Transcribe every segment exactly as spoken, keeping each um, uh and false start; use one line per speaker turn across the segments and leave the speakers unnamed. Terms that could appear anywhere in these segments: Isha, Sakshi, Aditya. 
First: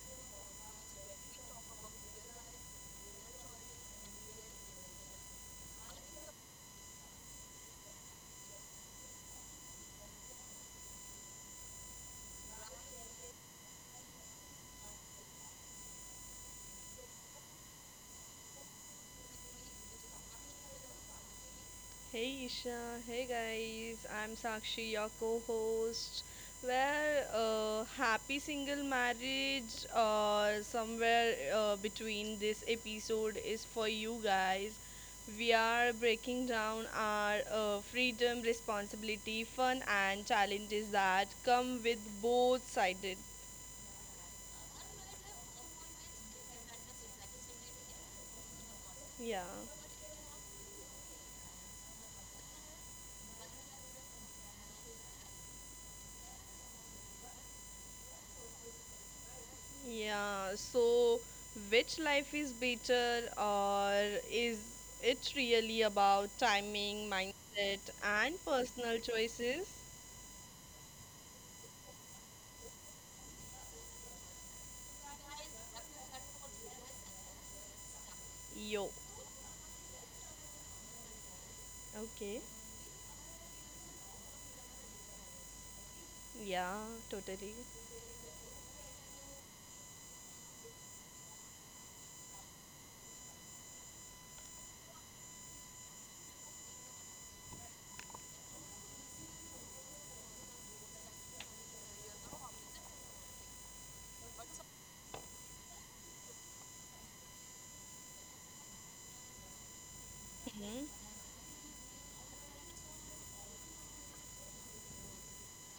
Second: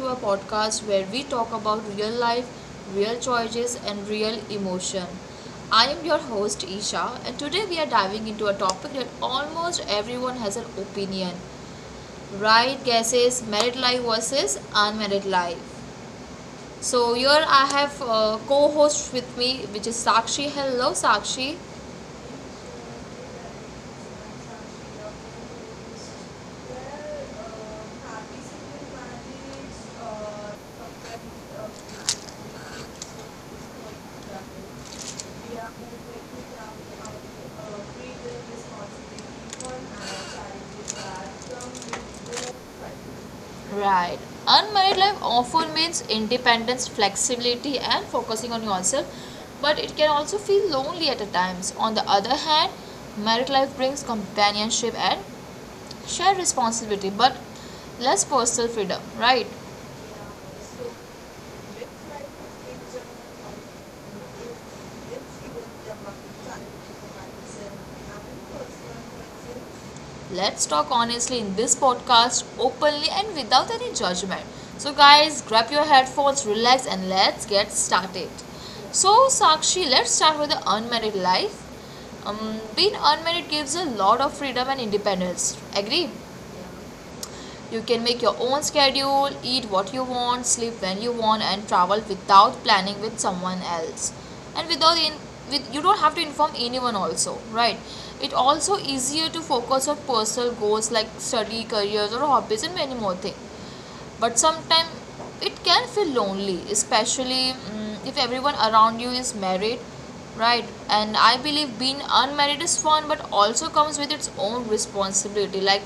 to our podcast where we talk about real life, real choices, and real emotion. I am your host, Isha, and today we are diving into a topic that almost everyone has an opinion right guesses, married life versus unmarried life. So, here I have uh, co host with me, which is Sakshi. Hello, Sakshi.
Hey Isha, hey guys, I'm Sakshi, your co host. Where uh, happy single marriage or somewhere uh, between, this episode is for you guys. We are breaking down our uh, freedom, responsibility, fun, and challenges that come with both sided.
Right. Unmarried life often means independence, flexibility, and focusing on yourself,
Yeah.
but it can also feel lonely at times. On the other hand, married life brings companionship and shared responsibility, but less personal freedom, right?
Yeah, so which life is better, or is it really about timing, mindset, and personal choices?
Let's talk honestly in this podcast, openly and without any judgment. So, guys, grab your headphones, relax, and let's get started.
Yo,
So, Sakshi, let's start with the unmarried life.
okay,
Um, being unmarried gives a lot of freedom and independence. Agree?
yeah, totally.
You can make your own schedule, eat what you want, sleep when you want, and travel without planning with someone else. And without in with you don't have to inform anyone also, right? It also easier to focus on personal goals like study, careers, or hobbies, and many more things, but sometimes it can feel lonely, especially mm, if everyone around you is married, right?
Hmm.
And I believe being unmarried is fun but also comes with its own responsibility, like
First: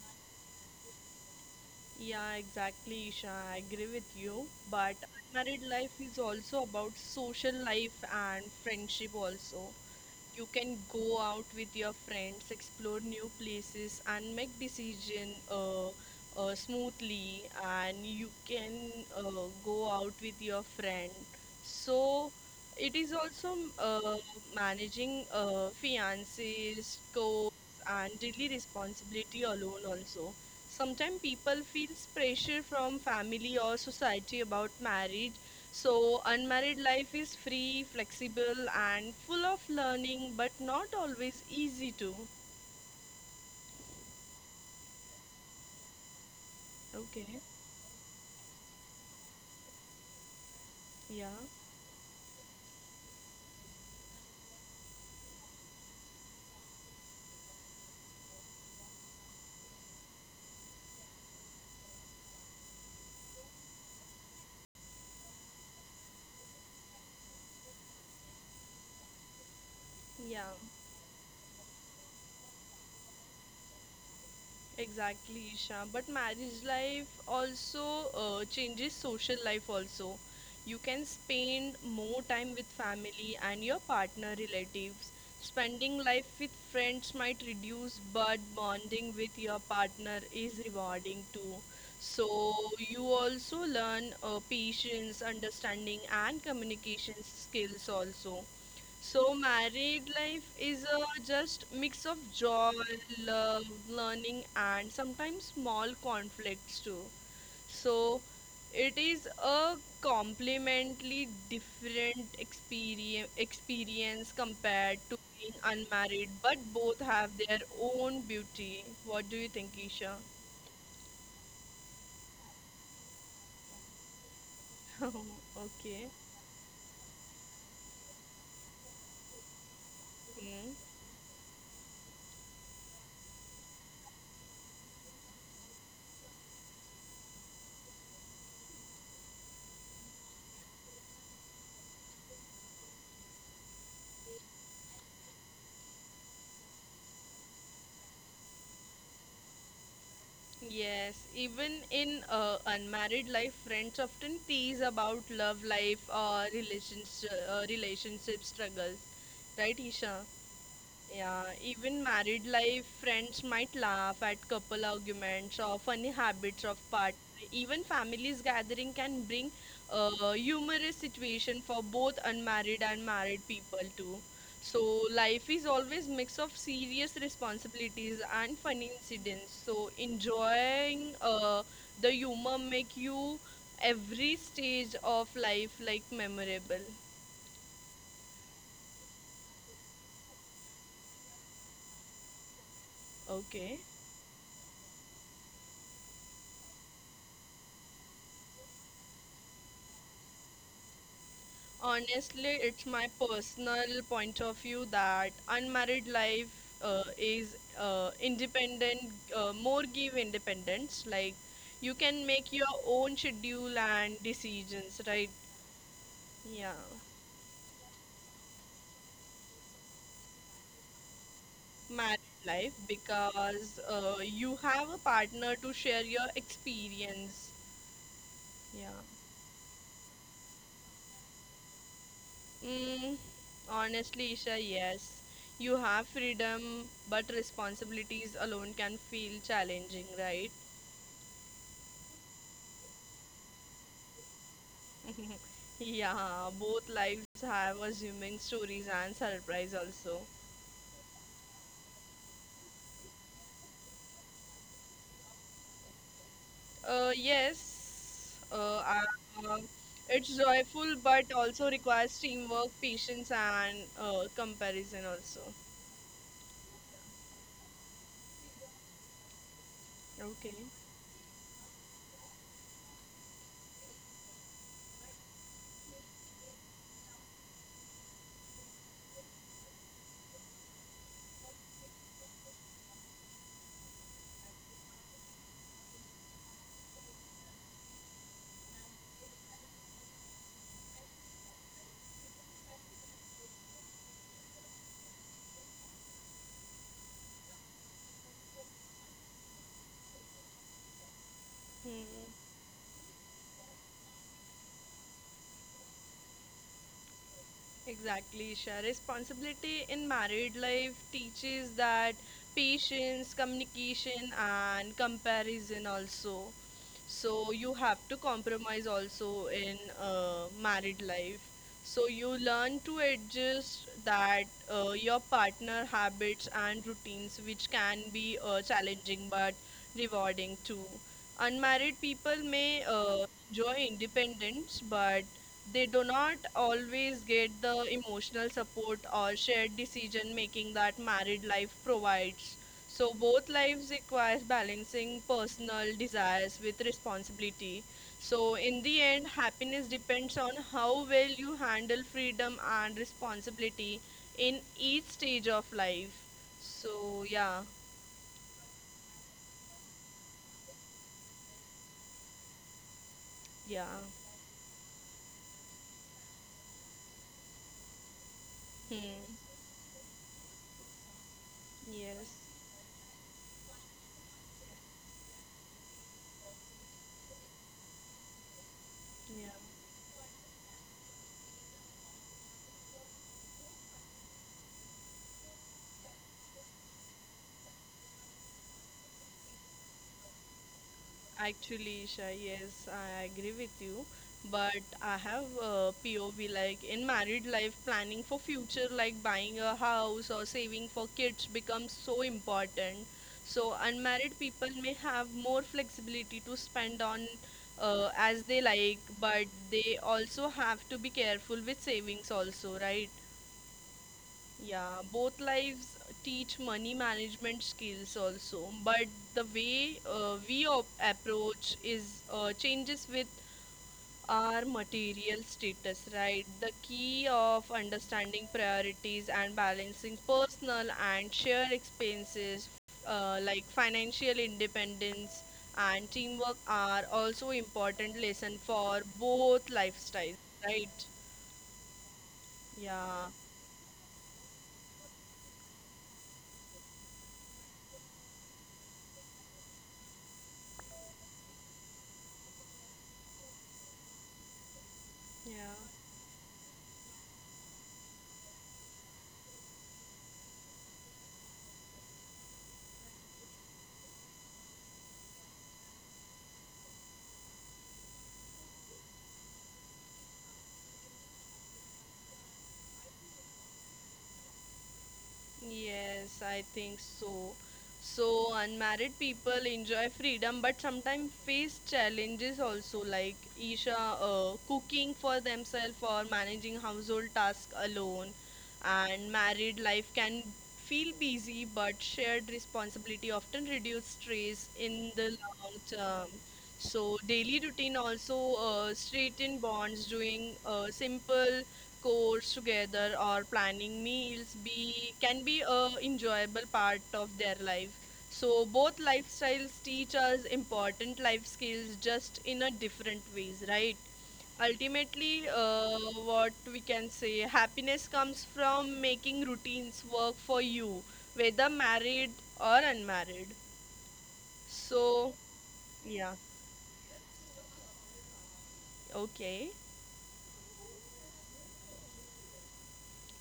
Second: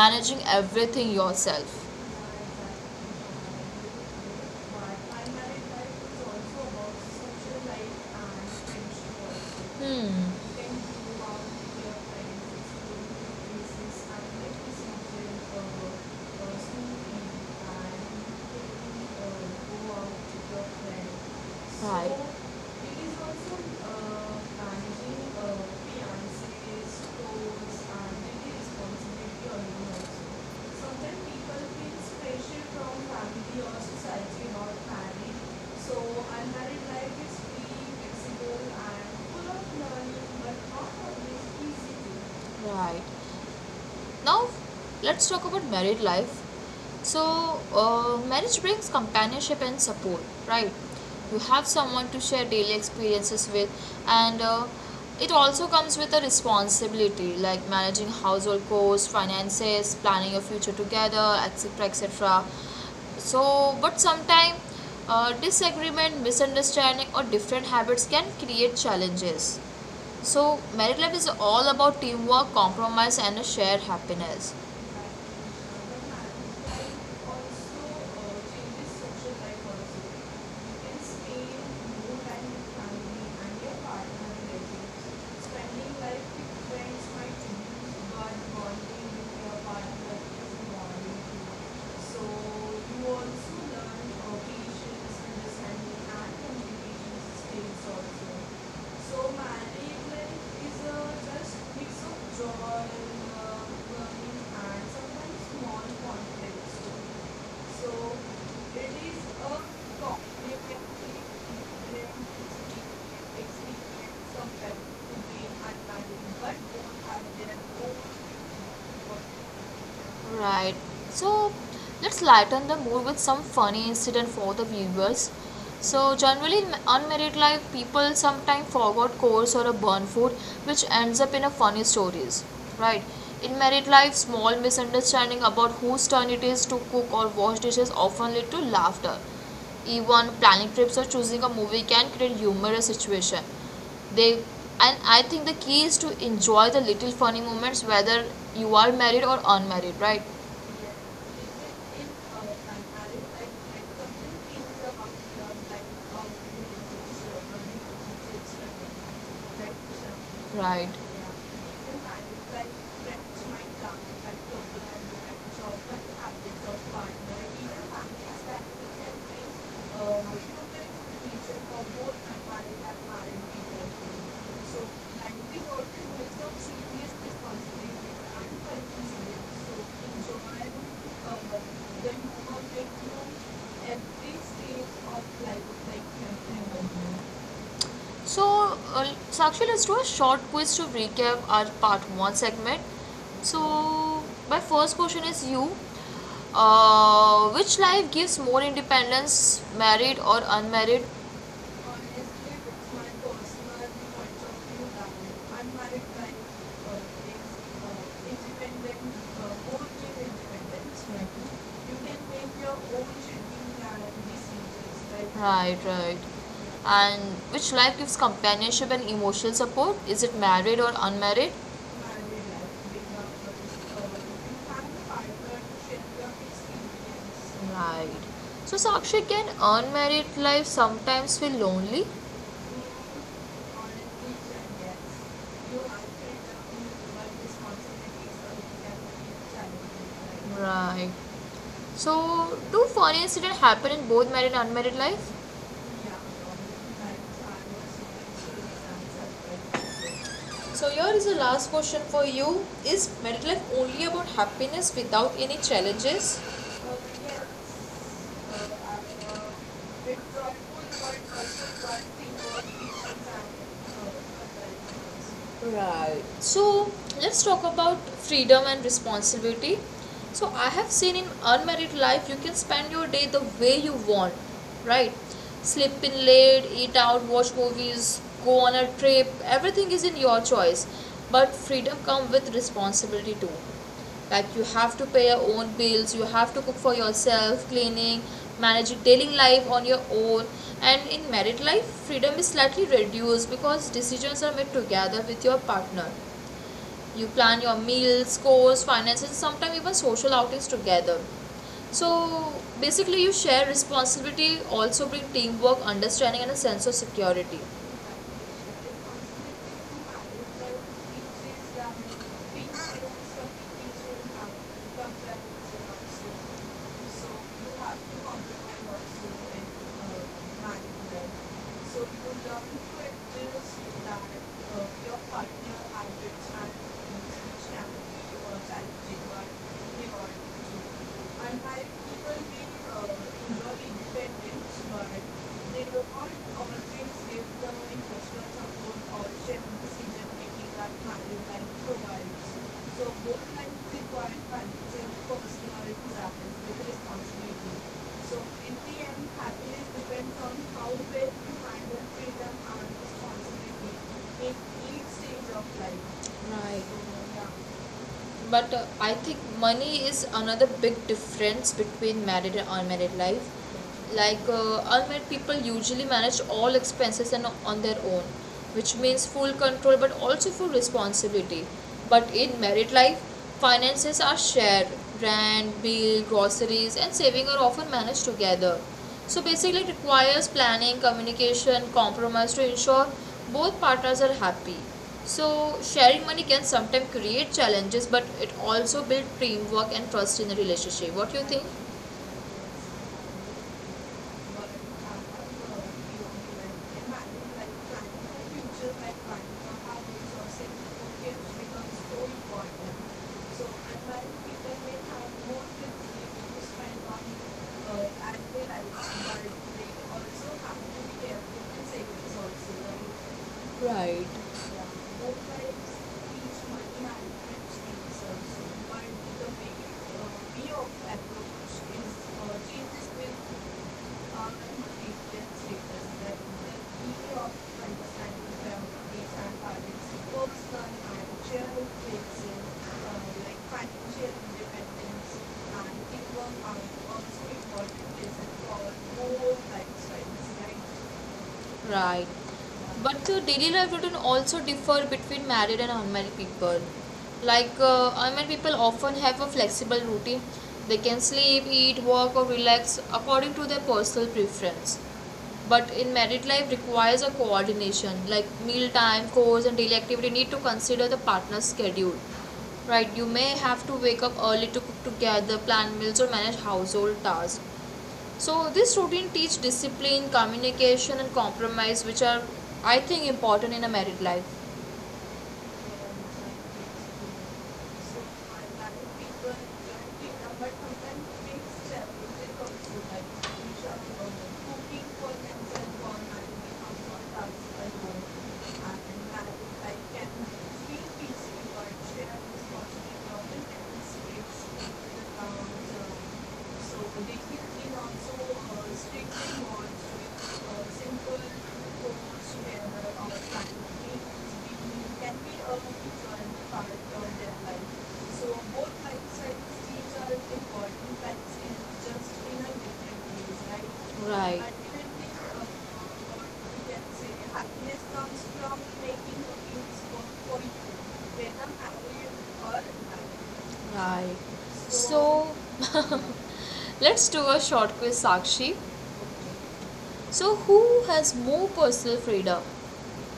managing everything yourself.
Yeah, exactly, Isha. I agree with you.
But my
But
primary
married
life
life
is
is
also
also about
about
social
social life
life and
and
friendship,
friendship also.
also.
Hmm.
You
You can
can
go
go
out
out
with
with your
your friends,
friends, explore
explore
new
new places,
places,
and
and make
make this
decision
season a,
uh,
a
uh,
smoothie
smoothly.
and
And you can
you can
uh,
uh, go
go
out
out with
with
your
your
friend.
friends. Right. So
So it is
is also
also uh,
uh, managing
managing
uh,
uh,
fiancés,
fiances, co
stores, and
and daily
maybe
responsibility
responsibility
alone
alone also.
also.
Sometimes
Sometimes people
people feel
feels
pressure
pressure
from
from
family
family
or
or society
society
about
about
marriage.
married. So
So unmarried
unmarried life
life
is
is
free,
free,
flexible,
flexible,
and
and
full
full
of
of
learning,
learning, but
but not
not
always
always easy
easy to.
to.
Right. Now, let's talk about married life.
Okay.
So, uh, marriage brings companionship and support, right?
Yeah.
You have someone to share daily experiences with, and uh, it also comes with a responsibility like managing household costs, finances, planning your future together, et cetera et cetera. So, but sometimes uh, disagreement, misunderstanding, or different habits can create challenges.
Yeah.
So, married life is all about teamwork, compromise, and a shared happiness.
Exactly, Isha. But marriage life also uh, changes social life also. You can spend more time with family and your partner relatives. Spending life with friends might reduce, but bonding with your partner is rewarding too.
So
So
you
you
also
also
learn
learn uh,
uh, patience,
patience, understanding,
understanding, and
and communication
communication skills
skills
also.
also.
So
So
married
married life
life
is
is a
a
just
just
mix
mix of
of
joy,
joy,
love,
love, learning,
learning,
and
and
sometimes
sometimes
small
small
conflicts.
conflicts
So
too.
so
So it
it is
is
a
a
complementary
completely different
experience
experience experience
of people
compared to
who
being
may unmarried
unmarried,
but
but both
don't have
have their
their own
own beauty. What
work.
do you think, Isha?
Right. So let's lighten the mood with some funny incident for the viewers. So
Okay.
generally in- on life, people sometimes forgot course or a burn food,
Hmm.
which ends up in a funny stories, right? In married life, small misunderstanding about whose turn it is to cook or wash dishes often lead to laughter. Even planning trips or choosing a movie can create humorous situation. They, and I think the key is to enjoy the little funny moments whether you are married or unmarried, right?
Yes, even in uh, unmarried life, friends often tease about love life or relations, uh, relationship struggles, right, Isha?
Right. Thank
Yeah, even married life, friends might laugh at couple arguments or funny habits of partner. Even families gathering can bring a humorous situation for both unmarried and married people too. So
so.
life is always mix of serious responsibilities and funny incidents. So
So enjoy
enjoying uh, the
uh,
humor make you every stage of life like
like.
memorable.
So, uh, Sakshi, let's do a short quiz to recap our part one segment. So,
Okay.
my first question is you. Uh, which life gives more independence, married or unmarried? और इसलिए
Honestly, it's
my
my
personal
personal
point
point of
of
view
view
that
unmarried
unmarried life
life
uh,
is
is uh,
independent
independent, uh, more
own
give
is independence
independence. Like
you
you
can
can make
make
your
your own
own schedule
schedule and
and
decisions
decisions, right?
Like. Right, right.
Yeah,
And which life gives companionship and emotional support? Is it married or unmarried?
married life because uh, you have a partner to share your experience.
Right. So,
Yeah.
Sakshi, can unmarried life sometimes feel lonely?
Mm, honestly, Isha, yes. You have freedom, but responsibilities alone can feel challenging, right?
Right. So, do funny incident happen in both married and unmarried life?
Yeah, both lives have assuming stories and surprise also.
So here is the last question for you. Is married life only about happiness without any challenges?
Uh, yes, uh, uh, it's joyful but also requires teamwork, patience, and uh, comparison also.
Right. So let's talk about freedom and responsibility. So
Okay.
I have seen in unmarried life you can spend your day the way you want, right? Sleep in late, eat out, watch movies, go on a trip, everything is in your choice. But freedom comes with responsibility too, like you have to pay your own bills, you have to cook for yourself, cleaning, managing daily life on your own. And in married life freedom is slightly reduced because decisions are made together with your partner. You plan your meals, course, finances, sometimes even social outings together. So
Hmm.
basically you share responsibility, also bring teamwork, understanding, and a sense of security, so
Exactly, Isha.
you
Responsibility in
will learn
married
to
life teaches that
administer
patience, communication, and comparison also. So you have to compromise also in uh, married life. So you learn to
that,
adjust that
uh,
uh, your
your partner
partner
at the
habits
time
and routines, which
is
can
challenged
be
or
uh,
challenging,
challenging
or
but
you
rewarding too.
are. And by
Unmarried people
even being
may
uh,
uh,
you
enjoy
know, independence,
independence,
but
but
they
they do
were not
not
always
always
give
get
the
the emotional
investors
support
support or
or
shared
shared
decision
decision
making
making
that
that married
Thailand
life
provides.
provides.
So
So
both
both
kinds
lives
require
requires
financial,
balancing
personal,
personal
and
desires
collaborative
with
responsibility.
responsibility.
So
So
in
in
the
the
end,
end, happiness
happiness depends
depends
on
on
how
how well
well you
you handle
handle freedom
freedom
and
and
responsibility
responsibility
in
in each
each
stage
stage of
of
life.
life.
Right. So,
So yeah,
yeah, but uh, I think money is another big difference between married and unmarried life.
yeah.
Like uh, unmarried people usually manage all expenses and on their own, which means
Hmm.
full control but also full responsibility.
Yes.
But in married life finances are shared. Rent, bill, groceries, and saving are often managed together. So
Yeah.
basically it requires planning, communication, compromise to ensure both partners are happy. So, sharing money can sometimes create challenges, but it also builds teamwork and trust in a relationship. What do you think?
Actually, Isha, yes, I agree with you. But I have uh, P O V like in married life, planning for future, like buying a house or saving for kids, becomes so important. So, unmarried people may have more flexibility to spend on uh, as they like, but they also have to be careful with savings, also, right?
Right.
Yeah, both lives teach money management skills also, but the way uh, we op- approach is uh, changes with our material status, right? The key of understanding priorities and balancing personal and shared expenses, uh, like financial independence and teamwork, are also important lesson for both lifestyles, right?
Right.
Yeah,
But the daily life routine also differ between married and unmarried people. Like uh, unmarried people often have a flexible routine. They can sleep, eat, work, or relax according to their personal preference.
yeah.
But in married life requires a coordination. Like meal time, chores, and daily activity need to consider the partner's schedule. Right? You may have to wake up early to cook together, plan meals, or manage household tasks. So this routine teach discipline, communication, and compromise, which are I think important in a married life.
Yes,
So
I think so. So, unmarried people enjoy freedom but sometimes face challenges also, like Isha uh, cooking for themselves or managing household tasks alone. And married life can feel busy, but shared responsibility often reduce stress in the long term. So,
they hear
daily routine
it also
also uh,
uh,
straighten
strictly or
bonds, doing uh,
simple
simple chores
codes
together or
where.
planning meals be can be a enjoyable part of their life. So both
So
lifestyles teach us important life skills just in a different ways, right?
right? Right. Uh,
Ultimately, uh, what we
what can
can
say
say, happiness
happiness
comes
comes from
from making
making things
routines
work
work for
for you,
you, whether
whether happy
married or
or
unmarried.
unhappy. Right.
So,
So, so
yeah,
let's do a short quiz, Sakshi.
okay.
So, who has more personal freedom?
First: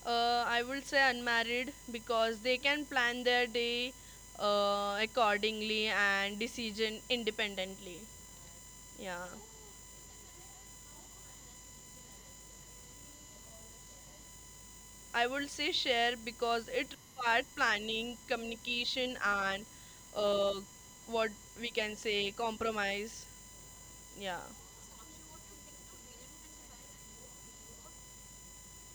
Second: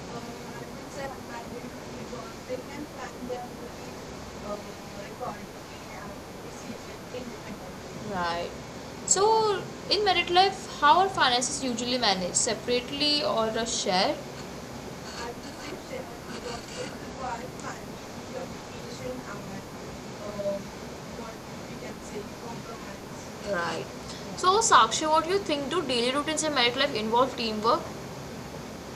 Uh, I would say unmarried because they can plan their day uh, accordingly and decision independently.
Right.
Yeah.
So, in married life, how are finances usually managed? Separately or shared?
I would say share because it requires planning, communication, and uh, what we can say compromise.
Right.
Yeah.
So, Sakshi, what do you think? Do daily routines in married life involve teamwork?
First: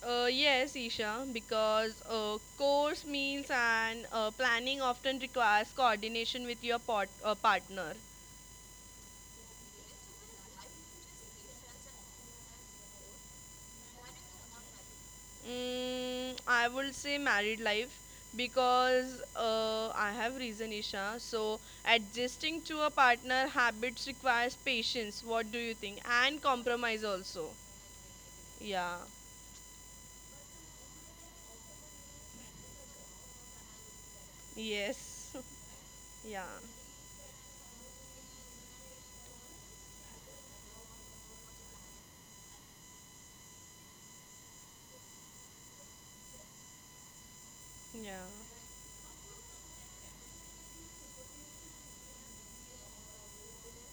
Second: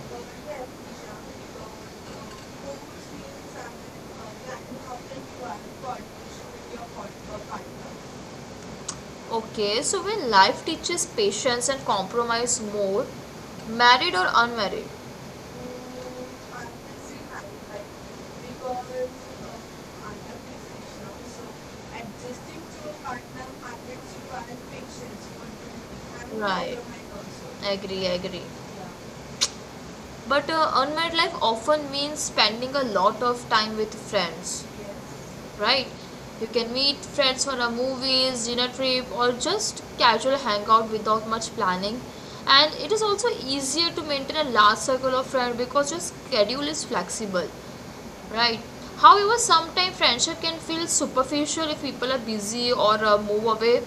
Uh, yes, Isha, because uh, course meals and uh, planning often requires coordination with your pot- uh, partner.
Okay, so when life teaches patience and compromise more, married or unmarried?
Mm,
Mm,
I would say married life because
uh,
uh, I have reason, Isha. So
So
adjusting to a partner habits requires patience. What do you think? And
right.
compromise also.
Agree, agree. Yeah.
Yeah.
But uh, unmarried life often means spending a lot of time with friends,
Yes.
yes, right?
Yeah.
You can meet friends for a movies, dinner trip, or just casual hangout without much planning. And it is also easier to maintain a large circle of friends because your schedule is flexible,
Yeah.
right? However, sometimes friendship can feel superficial if people are busy or uh, move away.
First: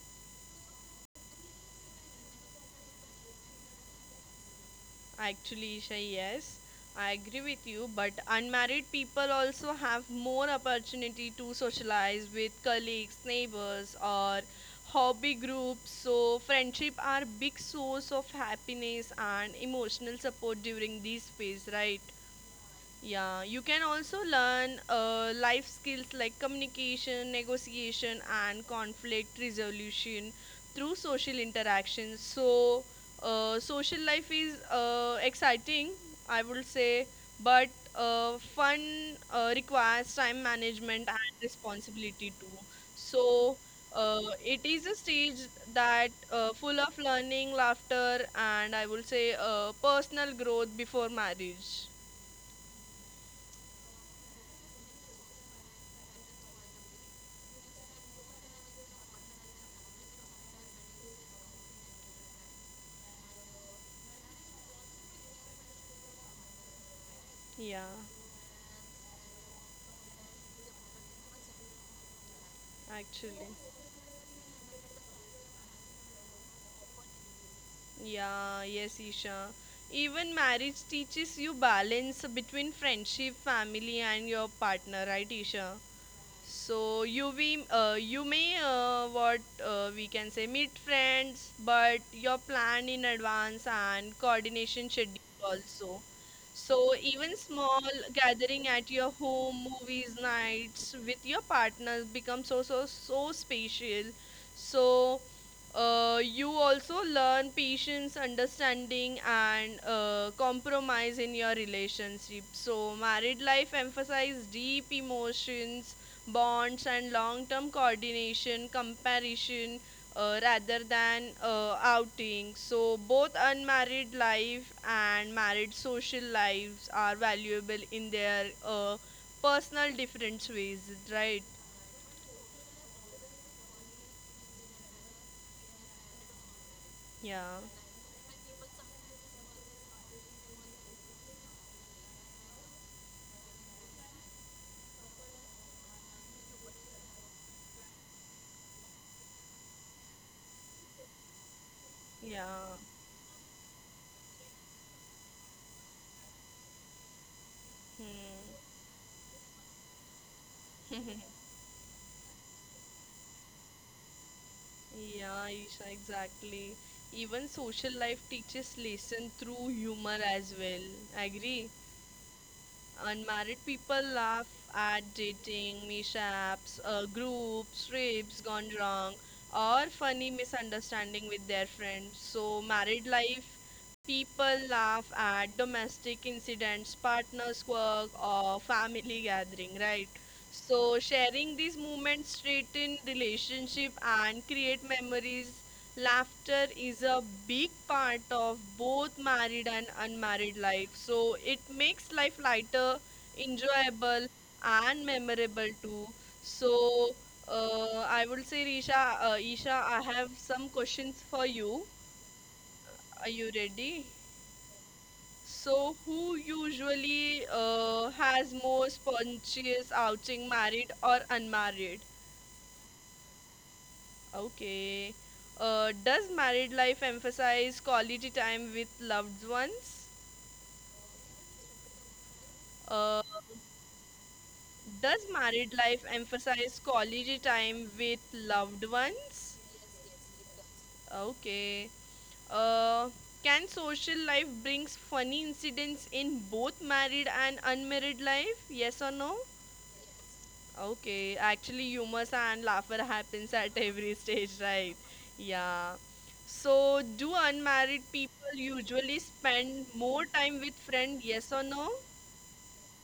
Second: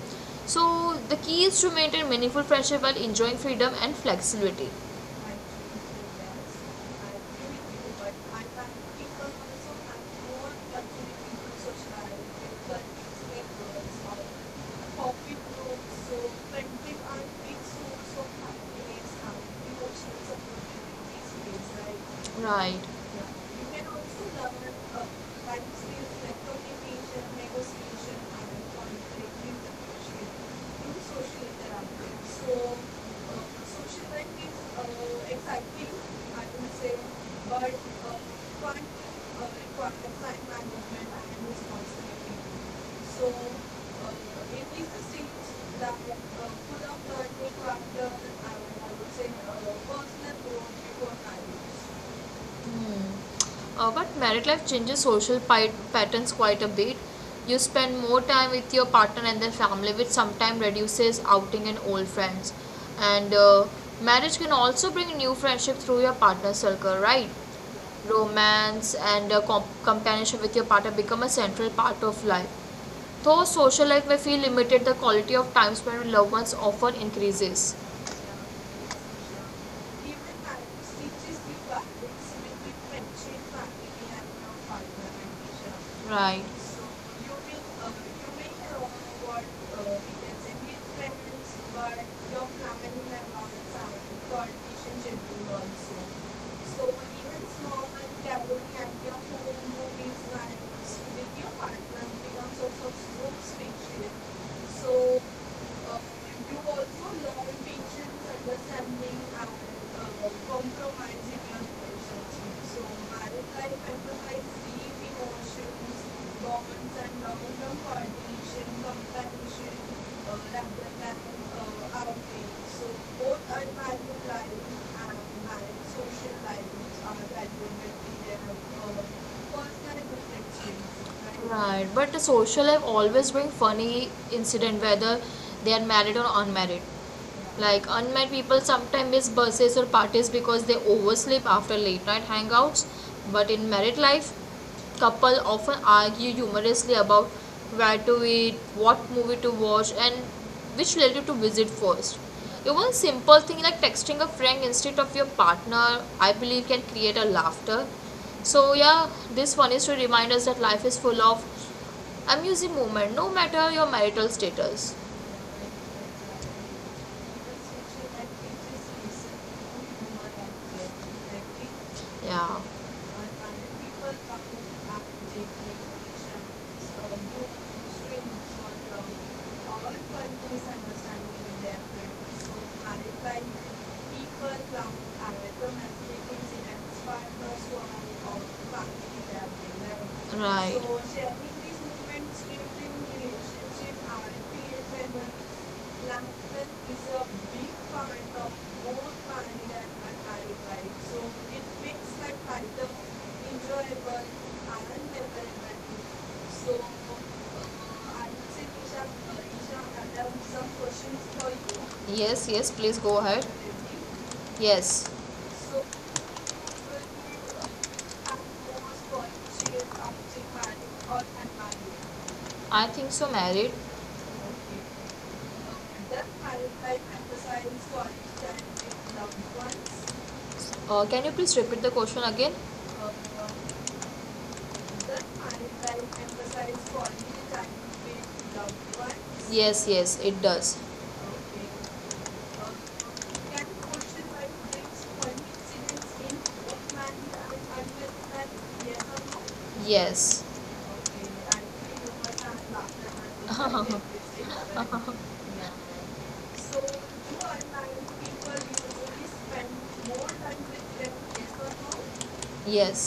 So the key is to maintain meaningful friendship while enjoying freedom and flexibility.
Actually, Isha, yes, I agree with you, but unmarried people also have more opportunity to socialize with colleagues, neighbors, or hobby groups. So, friendship are big source of happiness and emotional support during these phase, right?
Right. Yeah.
Yeah, you
You
can
can
also
also learn
learn
uh,
uh,
that
life skills
skills like
like
communication,
communication,
negotiation,
negotiation,
and
and conflict
personal
resolution through social interactions. So, uh, social life is uh, exciting, I would say, but uh, fun uh, requires time management and responsibility too. So, uh, it is a stage that uh, full of learning,
growth
laughter, and I would say uh, personal growth before
before
marriage.
marriage. Hmm. Uh, but married life changes social patterns quite a bit. You spend more time with your partner and their family, which sometimes reduces outing and old friends. And uh, marriage can also bring new friendship through your partner circle, right?
Yeah.
Romance and uh, com- companionship with your partner become a central part of life. Though
Actually,
social life may feel limited, the quality of time spent with loved ones often increases,
yeah, yes, Isha. Even marriage teaches you balance between friendship, family, and your partner, right, Isha?
right. So
So
you
you
make,
we
uh,
uh, you
you make
may
your own
uh,
what
what uh,
uh,
we
we
can
can
say
say with
meet
parents,
friends,
but
but you're
your
planned
family
in
members
advance
are
and coordination
politicians
schedule
and also.
also.
So
So even
even small
small
and traveling
gathering
at
at your
your home,
home,
movies,
movies
and
nights with
with
your
your partner
partners become
becomes
so
also
so
so
so
special. So
special. So
so uh,
uh,
you
you
also
also
learn
learn
patience,
patience,
understanding,
understanding,
and
and
uh,
uh, compromise
compromising
in your
your
relationship.
relationship. So
So married
married life
life emphasizes
emphasizes
deep
deep emotions,
emotions bonds
bonds, and
and long term
long-term coordination,
coordination,
companionship,
comparison uh,
uh,
rather than
natin
uh,
uh, outing.
outing.
So
So, both
both our value
unmarried
life
life
and
and
married
married social
social life
lives are
are
valuable
valuable in
in
their
their uh,
uh,
personal
personal
different
reflections.
ways, right?
Right, right, but the social life always bring funny incident whether they are married or unmarried. Yeah.
Yeah,
Like unmarried people sometimes miss buses or parties because they oversleep after late night hangouts. But in married life, couple often argue humorously about where to eat, what movie to watch, and which relative to visit first.
yeah.
Even simple thing like texting a friend instead of your partner, I believe, can create a laughter.
Hmm.
So yeah, this one is to remind us that life is full of amusing moment, no matter your marital status.
Yeah, Isha, exactly. Even social life teaches lesson through humor as well. Agree?
Yeah,
Unmarried people laugh at dating, mishaps, uh, groups, trips gone wrong, or funny misunderstanding with their friends. So, married life, people laugh at domestic incidents, partners' quirk, or family gathering, right?
right.
So,
So, sharing
sharing these
these
moments
movements
straighten relationship
relationship and
and create memories.
created
Laughter
language is
is a
a
big
big part
part
of
of
both
both married
married
and
and
unmarried
unmarried
life.
life. So
So it
it makes
makes
that
life
title
lighter,
enjoyable
enjoyable, and
and
memorable
memorable.
too.
So uh,
So uh, I
I
would
would say,
say,
Isha,
Risha, uh,
uh,
Isha,
Isha,
I
Adam,
have some
some questions
questions for
for
you.
you. Yes, yes, please go
Are
ahead.
you ready?
Yes. So,
So who usually uh,
uh,
has more spontaneous outing, married
or
or
unmarried?
unmarried?
I think so, married. Okay.
Okay. Uh,
Does
does married
marriage life
life emphasize
emphasize quality
quality
time
time with
with
loved
loved
ones?
ones? Uh, can you please repeat the question again? The
Uh,
I
does married
will
life
emphasize
emphasize
quality
quality
time
time with
with
loved
loved ones.
ones?
Yes, yes, it does. Okay.
Okay.
Uh,
Uh,
Can
can social
question by
life brings
brings
funny incidents
coincidence in
in both
both
married and
man and unmet
unmarried
man?
life? Yes or no?
Yes or no? Yes.
Okay,
Okay. And
actually, humor
three
and
numbers
laughter happens
are
at
laughter
every stage, right? Yeah.
so
So,
who
do
are kind
unmarried people
people
usually
you spend
spend more
more time
time with
with than
friends, yes
yes
or
or no?
no?
Yes.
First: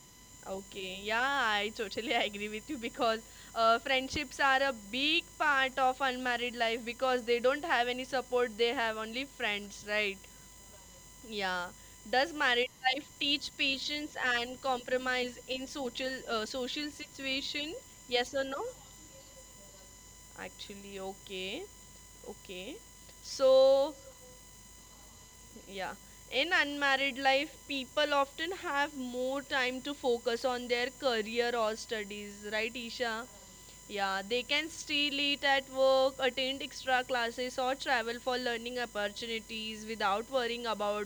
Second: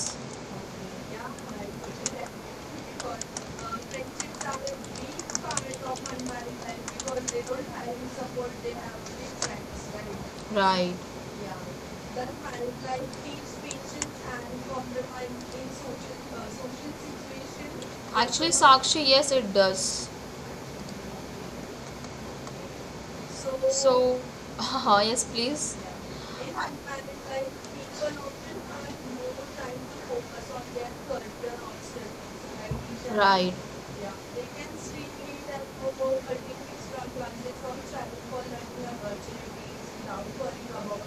Okay,
Okay.
yeah,
Yeah, I
I totally
agree
agree with you because
because uh,
uh, friendships
friendships
are
are
a
a big
big part
part of
of unmarried
unmarried life
life because
because
they
they
don't
don't
have
have
any
any support,
support, they
they
have
have
only
big friends,
friends, right?
right? Right. Yeah.
Yeah.
That
Does married
married
life
life
teach
teaches
patience
patience and
and
compromise
compromise in
in
social
social uh,
uh, social
social situation.
situation? Yes or
Actually,
no?
Sakshi, yes, it does.
Actually, okay. Okay. So
So, So, uh, yes, please.
yeah, in
Yeah, in unmarried
unmarried
life,
life
people
people often
often
have
have
more
more time
time to
to
focus
focus on
on their
their
career
career
or
also,
studies,
right?
right, Isha?
Isha? Right, yeah,
Yeah, they
they can
can stay
street
late
meet and
at work,
promote
attend
continuous
extra classes, or
from travel
travel for
for
learning
learning opportunities
opportunities
without
without worrying
worrying about
about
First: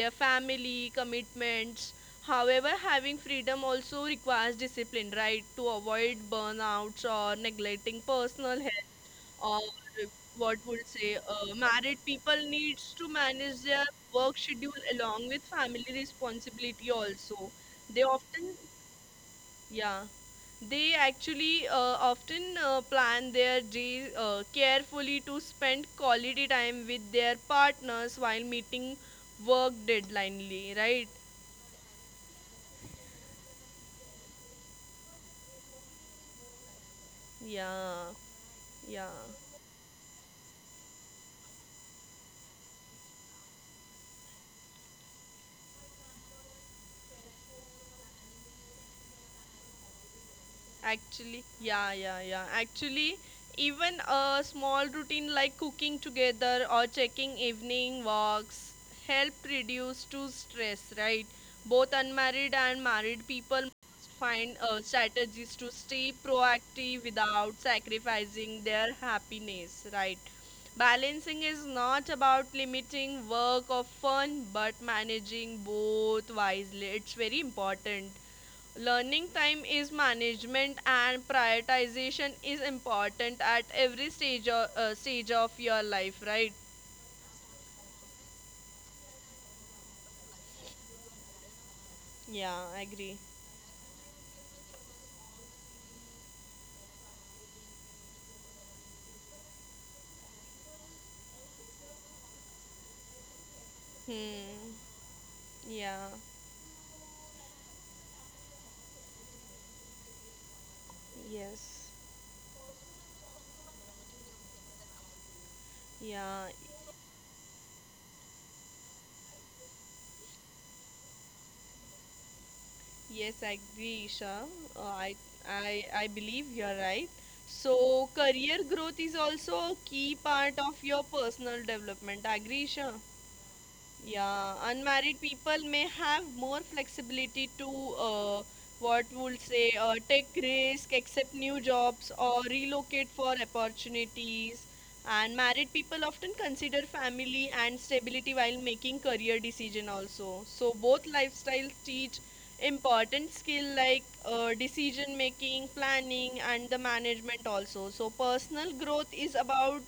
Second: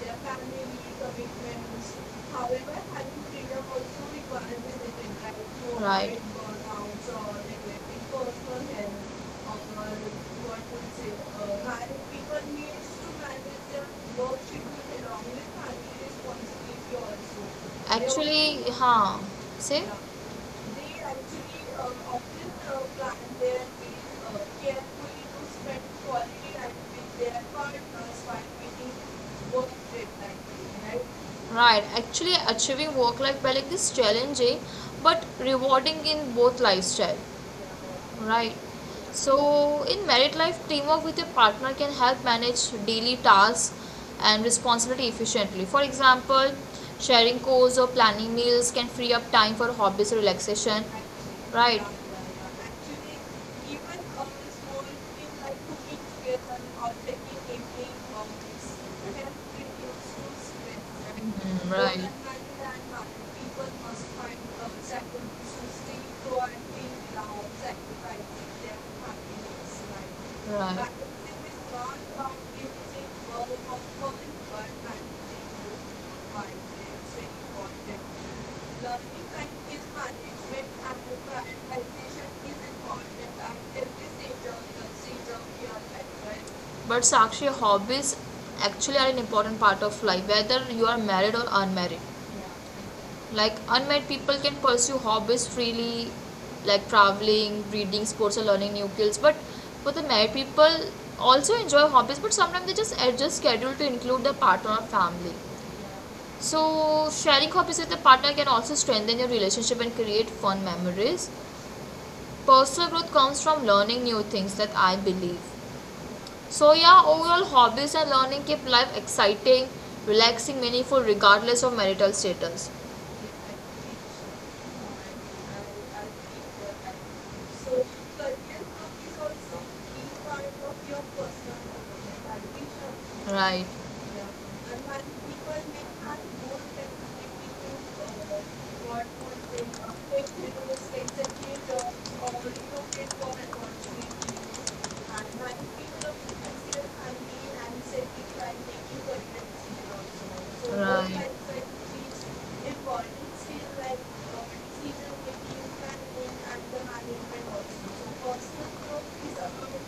their
family
family
commitments.
commitments. However,
However,
having
having freedom
freedom
also
also requires
requires
discipline,
discipline,
right, to
like right.
avoid burnouts
Burnouts or
or neglecting
neglecting personal
personal.
health
Or
or
what
what
would
would say,
say uh,
uh,
married people
people needs
needs to
to manage
manage
their
their work
work
schedule
schedule along
along with
with
family
family
responsibility
responsibility also.
also. They often
Actually हाँ, see. Yeah,
Yeah, they
they actually
actually uh,
uh, often
often
uh,
uh,
plan
plan
their
their
days
day uh,
uh,
carefully
carefully
to
to spend
spend quality
quality time
time with
with
their
their
partners
partners
while
while
meeting
meeting work
work deadline,
deadlines, right?
right?
Right, actually achieving work life balance is challenging but rewarding in both lifestyle.
Yeah,
Right.
yeah.
So, in married life, teamwork with your partner can help manage daily tasks and responsibility efficiently. For example, sharing chores or planning meals can free up time for hobbies or relaxation.
Actually,
Right.
yeah, yeah, yeah. Actually, even a small routine like cooking together or checking evening walks help reduce to stress, right?
Mm, mm,
Both
right.
unmarried and married people find uh, strategies to stay proactive without sacrificing their happiness, right?
Right. But
Balancing is
the
not about limiting work or fun, but managing both wisely. It's very important. Learning time is
like
management and prioritization is important at every stage of, uh, stage of your life, right?
right? But Sakshi, hobbies actually are an important part of life, whether you are married or unmarried.
Yeah,
Yeah,
I agree.
like unmarried people can pursue hobbies freely like traveling reading sports or learning new skills but for the married people also enjoy hobbies but sometimes they just adjust schedule to include their
Hmm.
partner or family,
Yeah.
so sharing hobbies with the partner can also strengthen your relationship and create fun memories.
Yes.
Personal growth comes from learning new things, that I believe.
Yeah,
So yeah, overall hobbies and learning keep life exciting, relaxing, meaningful regardless of marital status.
yes, I agree, Isha. Uh, I, I, I believe you're right. So, career growth is also a key part of your personal development. Agree, Isha?
Right.
Yeah, unmarried people may have more flexibility to uh, what
What
would
would they,
say uh,
uh, if
take
they do
risk,
mistakes
accept
that they
new jobs,
uh,
or
already know
relocate
it for
for
and what
opportunities. And married people often consider family and stability while making career decision also. So both
right.
lifestyles teach important skill like uh, decision making, planning, and the management also. So personal growth is about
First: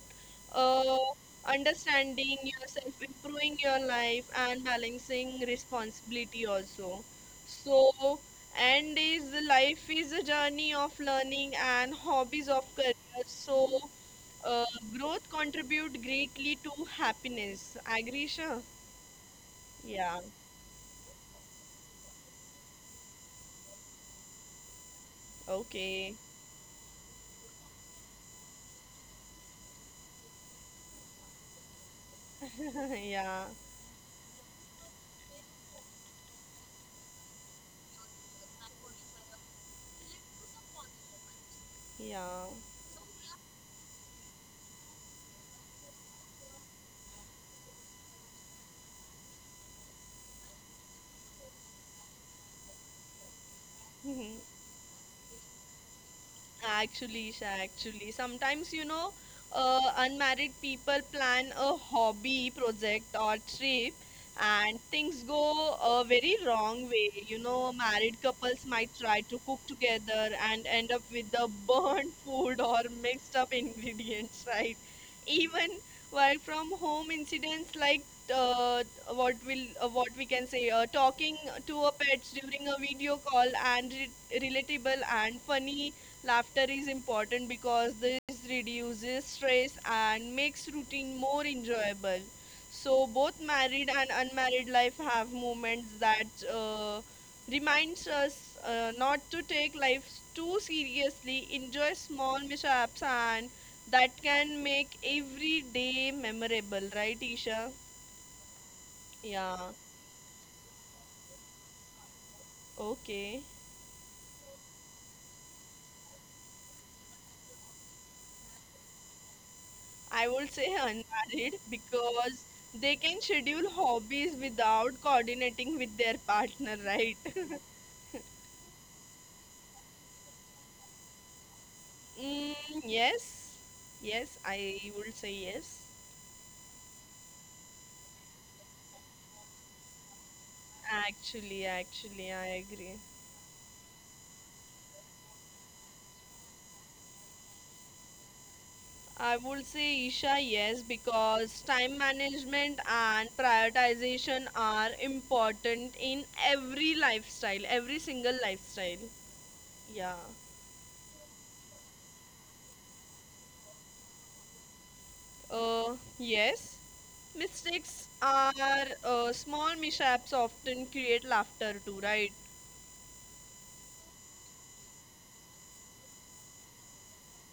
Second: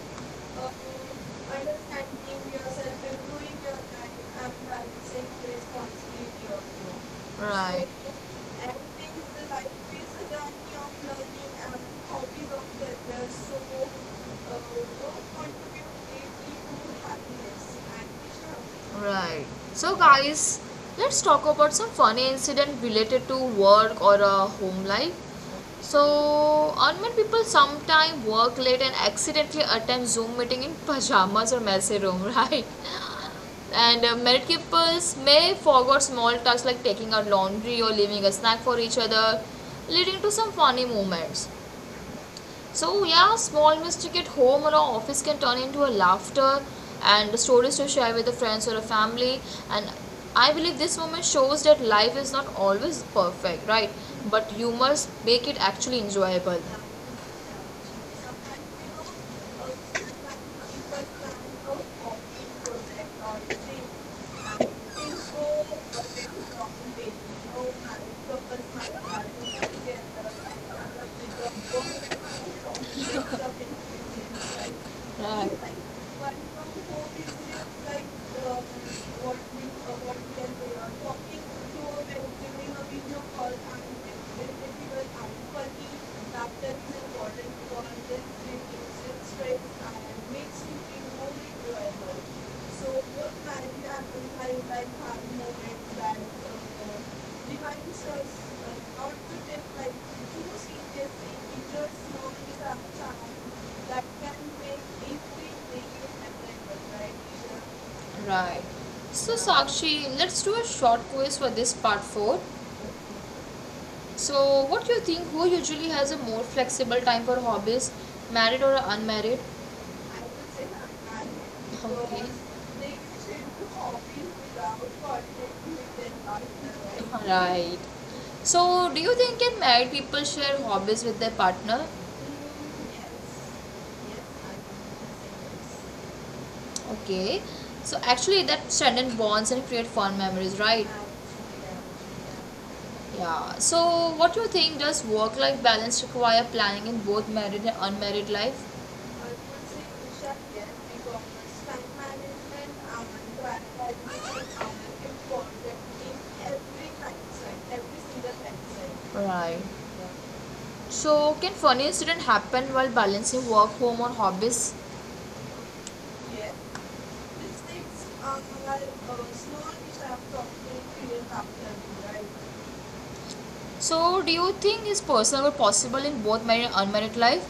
uh,
Understand
understanding
continue yourself
yourself,
and doing
improving your
your time
life,
and
and
balancing
balancing
the responsibility
responsibility
of
also.
your right.
So,
So,
and
everything in
is
the life
life is
is
a
a
journey
journey of
of
learning
learning
and
and hobbies
hobbies of
of career.
pleasure. So
So,
uh,
uh,
work
growth
contribute
contribute
greatly
greatly to
to happiness
happiness.
and
Agree, Sure.
peace. Right. So,
Yeah.
guys, let's talk about some funny incident related to work or a home life.
Okay.
So, unmet people sometimes work late and accidentally attend Zoom meeting in pajamas or messy room, right?
Yeah.
And uh, married couples may forget small tasks like taking out laundry or leaving a snack for each other, leading to some funny moments.
Yeah.
So, yeah, small mistake at home or office can turn into a laughter and stories to share with the friends or a family. And I believe this moment shows that life is not always perfect, right? But you must make it actually enjoyable.
Actually, Isha, actually, sometimes you know, uh, unmarried people plan a hobby project or trip, and things go a very wrong way. You know, married couples might try to cook together and end up with the burnt food or mixed up ingredients, right? Even work from home incidents like uh, what will uh, what we can say uh, talking to a
Right,
pets during a video
video call
call
and
and re-
visible
relatable
and
and
quirky.
funny. Laughter is
Baptism
important
warrant for
because this
this reduces
reduces
stress
stress
and
and
makes
makes
you
routine
more
more enjoyable.
enjoyable. So
So both
both
married
married and
and unmarried
unmarried
life
life have
have moments
moments that
that uh,
uh,
reminds
reminds us
us
uh,
uh, not
not
to
to take
take
life
life
too
too
seriously.
seriously.
It
Enjoy
just
small
not without
mishaps
time
and
that
that
can
can
make
make every
everything
day
memorable,
memorable, right,
right?
Isha?
Right. So,
Yeah.
Sakshi, let's do a short quiz for this part four.
Okay.
So, what do you think? Who usually has a more flexible time for hobbies, married or unmarried? I
I would
would say
say unmarried
unmarried. Okay.
because
Because they
they can schedule
change hobbies
hobbies without
without
coordinating
coordinating
with
with
their
their
partner, right?
partner, right. Right. So, do you think can married people share hobbies with their partner?
Mm,
Mm, yes.
yes,
Yes,
yes,
I would say
I would say
yes.
yes.
Okay, so actually that strengthen bonds and create fond memories, right?
Actually, actually, I agree.
Yeah. So, what do you think does work-life balance require planning in both married and unmarried life? I
I
would
would
say,
say
Usha,
Isha,
yes,
yes,
because
because
time
time
management,
management
our
and prioritization
prioritization,
are
our important
important
in
in
every
every
mindset,
lifestyle, every
every
single
single
lifestyle.
mindset. Right.
Yeah.
So, can funny incident happen while balancing work, home, or hobbies?
Uh,
Yes,
yes. Mistakes
uh,
are uh, small mishaps often create laughter too,
right?
right?
So, do you think is personal but possible in both married and unmarried life?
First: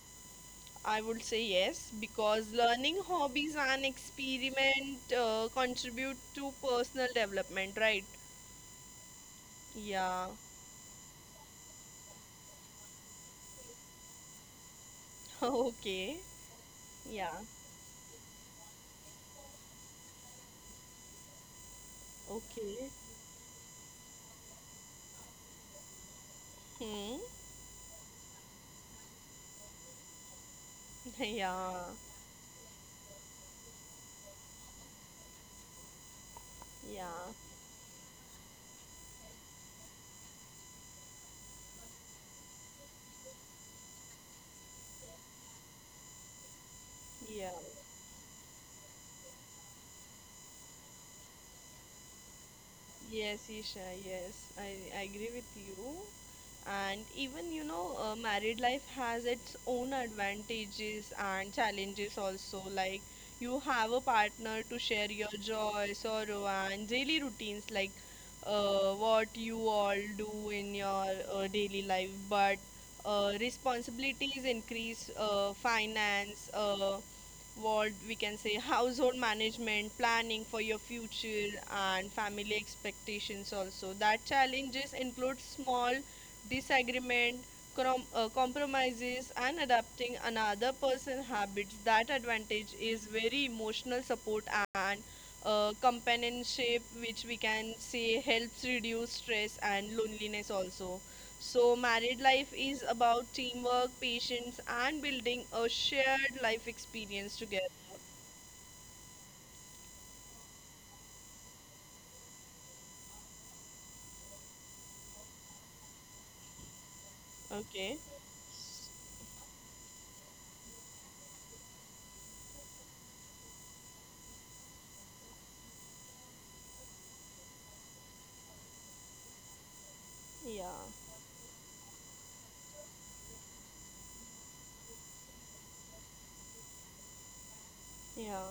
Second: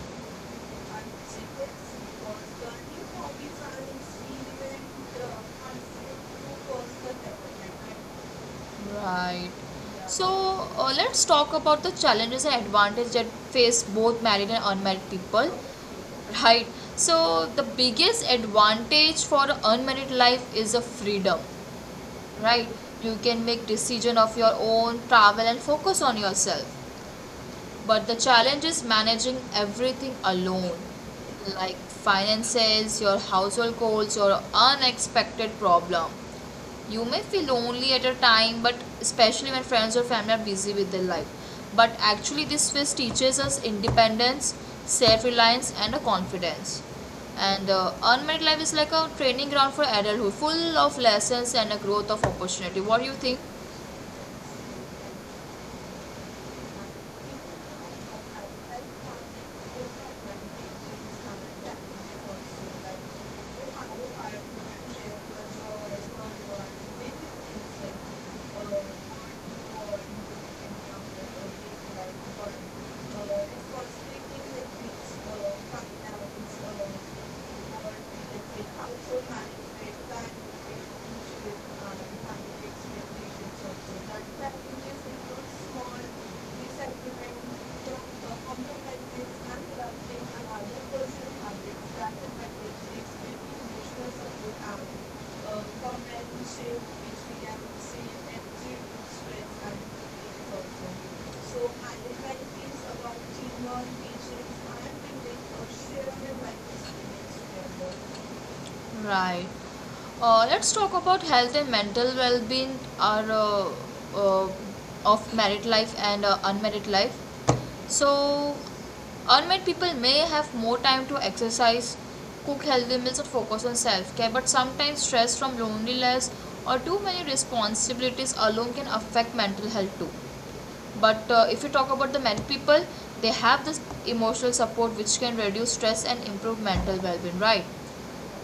I would say yes because learning hobbies and experiment uh, contribute to personal development, right?
Right.
Yeah.
So uh, let's talk about the challenges and advantages that face both married and unmarried people.
Okay.
Right.
Yeah.
So the biggest advantage for unmarried life is the freedom. Right.
Okay.
You can make decision of your own, travel and focus on yourself.
Hmm.
But the challenge is managing everything alone, like
Yeah.
finances, your household goals, your unexpected problem. You may
Yeah.
feel lonely at a time, but especially when friends or family are busy with their life. But actually, this phase teaches us independence, self reliance, and a confidence.
Yeah.
And uh, unmarried life is like a training ground for adulthood, full of lessons and a growth of opportunity. What do you think?
Yes, Isha. Yes, I, I agree with you. And even you know uh, married life has its own advantages and challenges also, like you have a partner to share your joy, sorrow and daily routines, like uh, what you all do in your uh, daily life. But uh, responsibilities increase, uh, finance, uh, what we can say, household
Council
management,
management, that,
planning for your future
which,
and
um, so
family
I would
expectations also. That challenges include small disagreement, crom- uh, compromises and adapting another person habits. That advantage is very emotional support and uh, companionship, which we can say helps reduce stress and loneliness also. So, married
like
life is
things about
about teamwork,
teamwork,
patience,
patience, and I
and
think they
building a
for sharing
shared
their
life experience
experience
together.
together. Right. Uh, let's talk about health and mental well-being are uh, uh, of married life and uh, unmarried life.
Okay.
So, unmarried people may have more time to exercise, cook healthy meals, or focus on self-care. But sometimes stress from loneliness or too many responsibilities alone can affect mental health too.
Yeah.
But uh, if you talk about the married people, they have this emotional support which can reduce stress and improve mental well-being. Right,
Yeah.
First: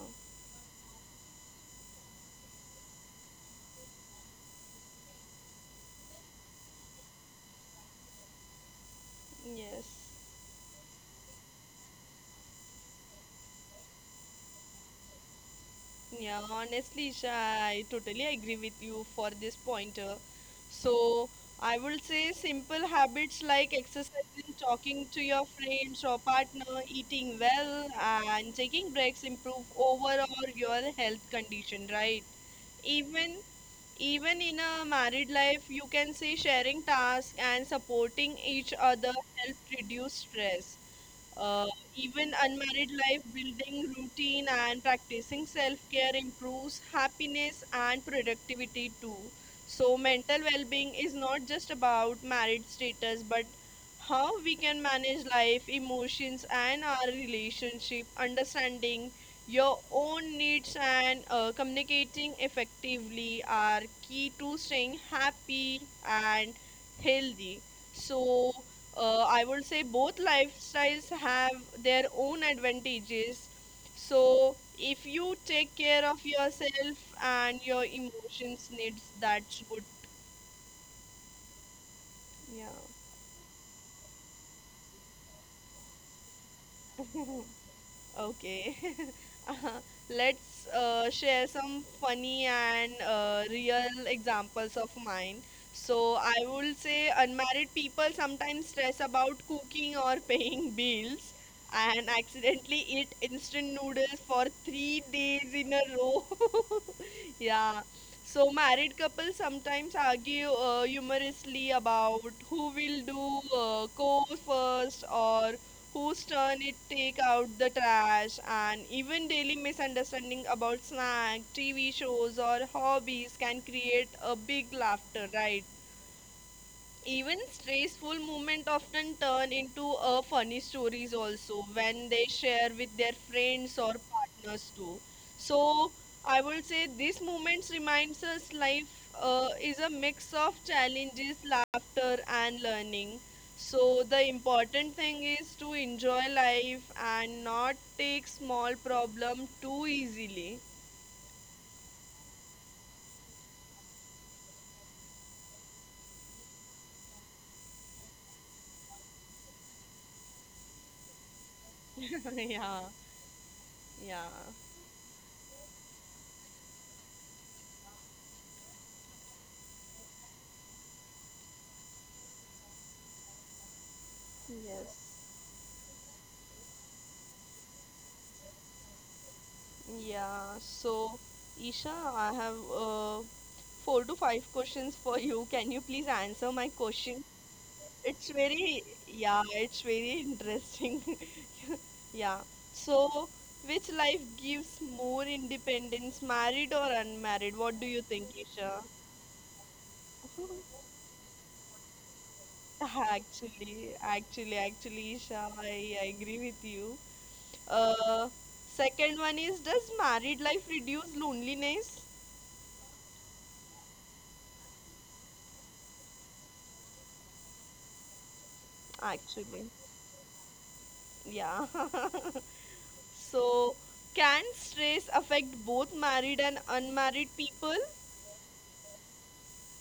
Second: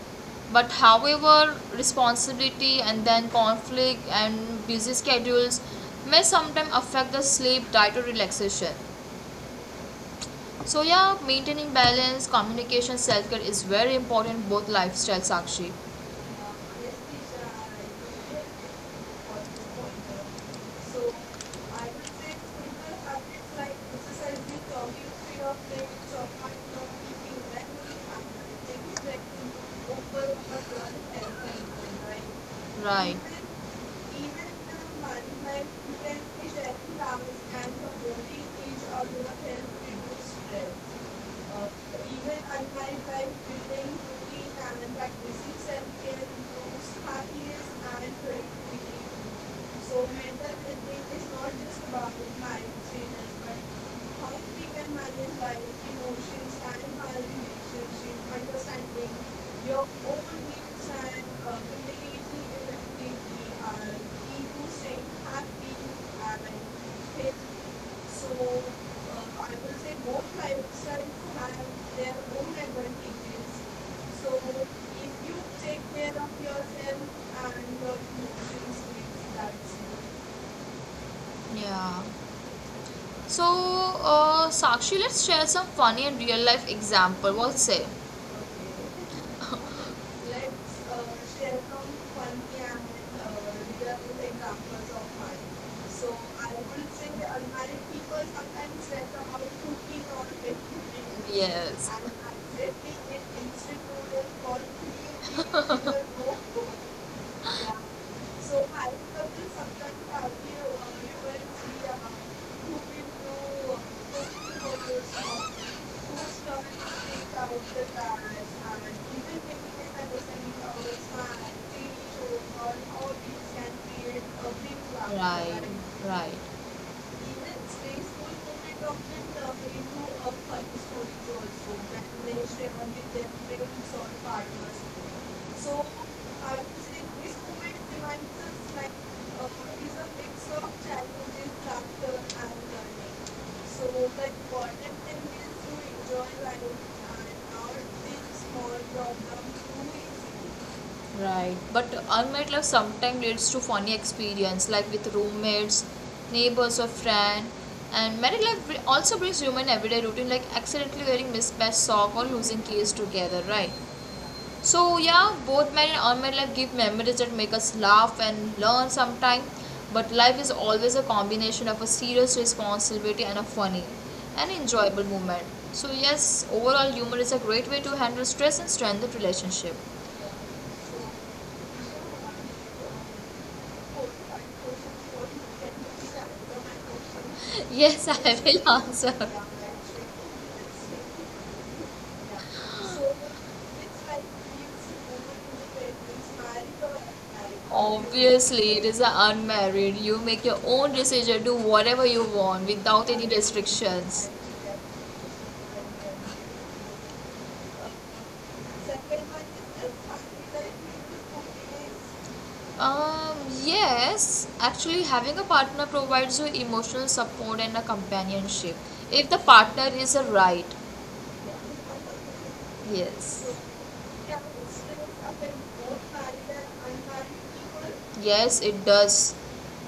but however responsibility and then conflict and busy schedules may sometimes affect the sleep diet or relaxation,
Yes.
so yeah, maintaining balance, communication, self-care is very important both lifestyle, Sakshi.
Yeah. Honestly, Isha, I totally agree with you for this pointer. So, I will say simple habits like exercising, talking to your friends or partner, eating well, and taking breaks improve overall your health condition, right?
Right,
Even, even in a married life, you can say
and
sharing
the body is
tasks and supporting each
a
other
good
help
and good
reduce
strength.
stress.
Uh,
Uh,
even
even
unlike
unmarried
by
life,
building
building
routine
routine
and
and
practicing
practicing self
self-care
care
improves
improves
happiness
happiness
and
and
productivity.
productivity too.
So
So,
mental
mental well being
health is
is
not
not
just
just
about
about
mind
married
changes,
status, but
but how
how
we
we
can
can
manage
manage
life,
life,
emotions,
emotions,
and
and our
our
relationship,
relationship, understand like
understanding
your
your
own
own needs
needs and
and
uh,
uh, communicating
completely effectively
effectively
are
are key
people
to
saying
staying
happy
happy and
and fit.
healthy.
So
So, uh,
uh, I
I
will
would
say
say
both
both
lifestyles
lifestyles
have
have
their
their
own
own
advantages.
advantages.
So
So,
if
if
you
you
take
take
care
care
of
of
yourself
yourself
and
and
your
your
emotions
emotions needs,
with
that's good.
that. Yeah.
Yeah.
So, uh, Sakshi, let's share some funny and real life example. What's say? Okay,
Okay. Uh,
let's
let's
uh,
uh,
share
share
some
some
fun
funny
and
and
uh,
uh,
real
real
examples
examples of
of mine.
mine.
So
So,
I
I will
would say
say
the
unmarried
unmarried
people
people sometimes
sometimes
stress
stress
about
about
cooking
cooking
or
or
bake
paying
cooking.
bills
Yes. And
and
I'm
accidentally
in
eat instant
institute
noodles for
for three
three days in a row.
no. So
Yeah. So, married couples sometimes argue uh, humorously about
uh,
who will do uh, chores first, or whose turn it take out the trash, and even daily misunderstanding about snack tv shows or hobbies can create a big laughter,
right,
right?
right.
Even
Even space
stressful
for the
moments often
government uh,
turn
they
into
do
uh,
up five
funny
stories
stories
also,
also
and
when they share with
with their
their
parents
friends
or
or
partners.
partners too.
So
So,
I
I would say
this
these
moment
moments
reminds
reminds us
like
life uh,
uh,
is
is
a
a
mix
mix
of
of challenges,
challenges, laughter and
and
learning.
so the
So the
important
important
thing
thing
is
is
to
to enjoy
enjoy life
life
and
and not take
not small
small problem
problems too
too easily.
easily. Right. But unmet love sometimes leads to funny experience like with roommates, neighbors or friend. And married life br- also brings human everyday routine like accidentally wearing mismatched sock or losing
Yeah,
keys together, right?
yeah.
So yeah, both married and unmarried life give memories that make us laugh and learn sometime. But life is always a combination of a serious responsibility and a funny and enjoyable
Yes.
moment. So yes, overall humor is a great way to handle stress and strengthen relationship.
Yeah, so Isha, I have uh, four to five questions for you. Can you please answer my question?
Yes,
It's
I will
very,
answer.
yeah, it's very interesting. Yeah. So, which life gives more independence, married or unmarried? What do you think,
Obviously,
Isha?
it is a unmarried. You make your own decision, do whatever you want without any
Actually,
restrictions.
actually, actually, Isha, I, I agree with you. Uh, second one is, does married life reduce loneliness?
Um, yes, actually, having a partner provides you emotional support and a companionship if the
Actually.
partner is a right.
Yeah.
Yes.
So, can stress affect both married and unmarried people?
Yes, it does.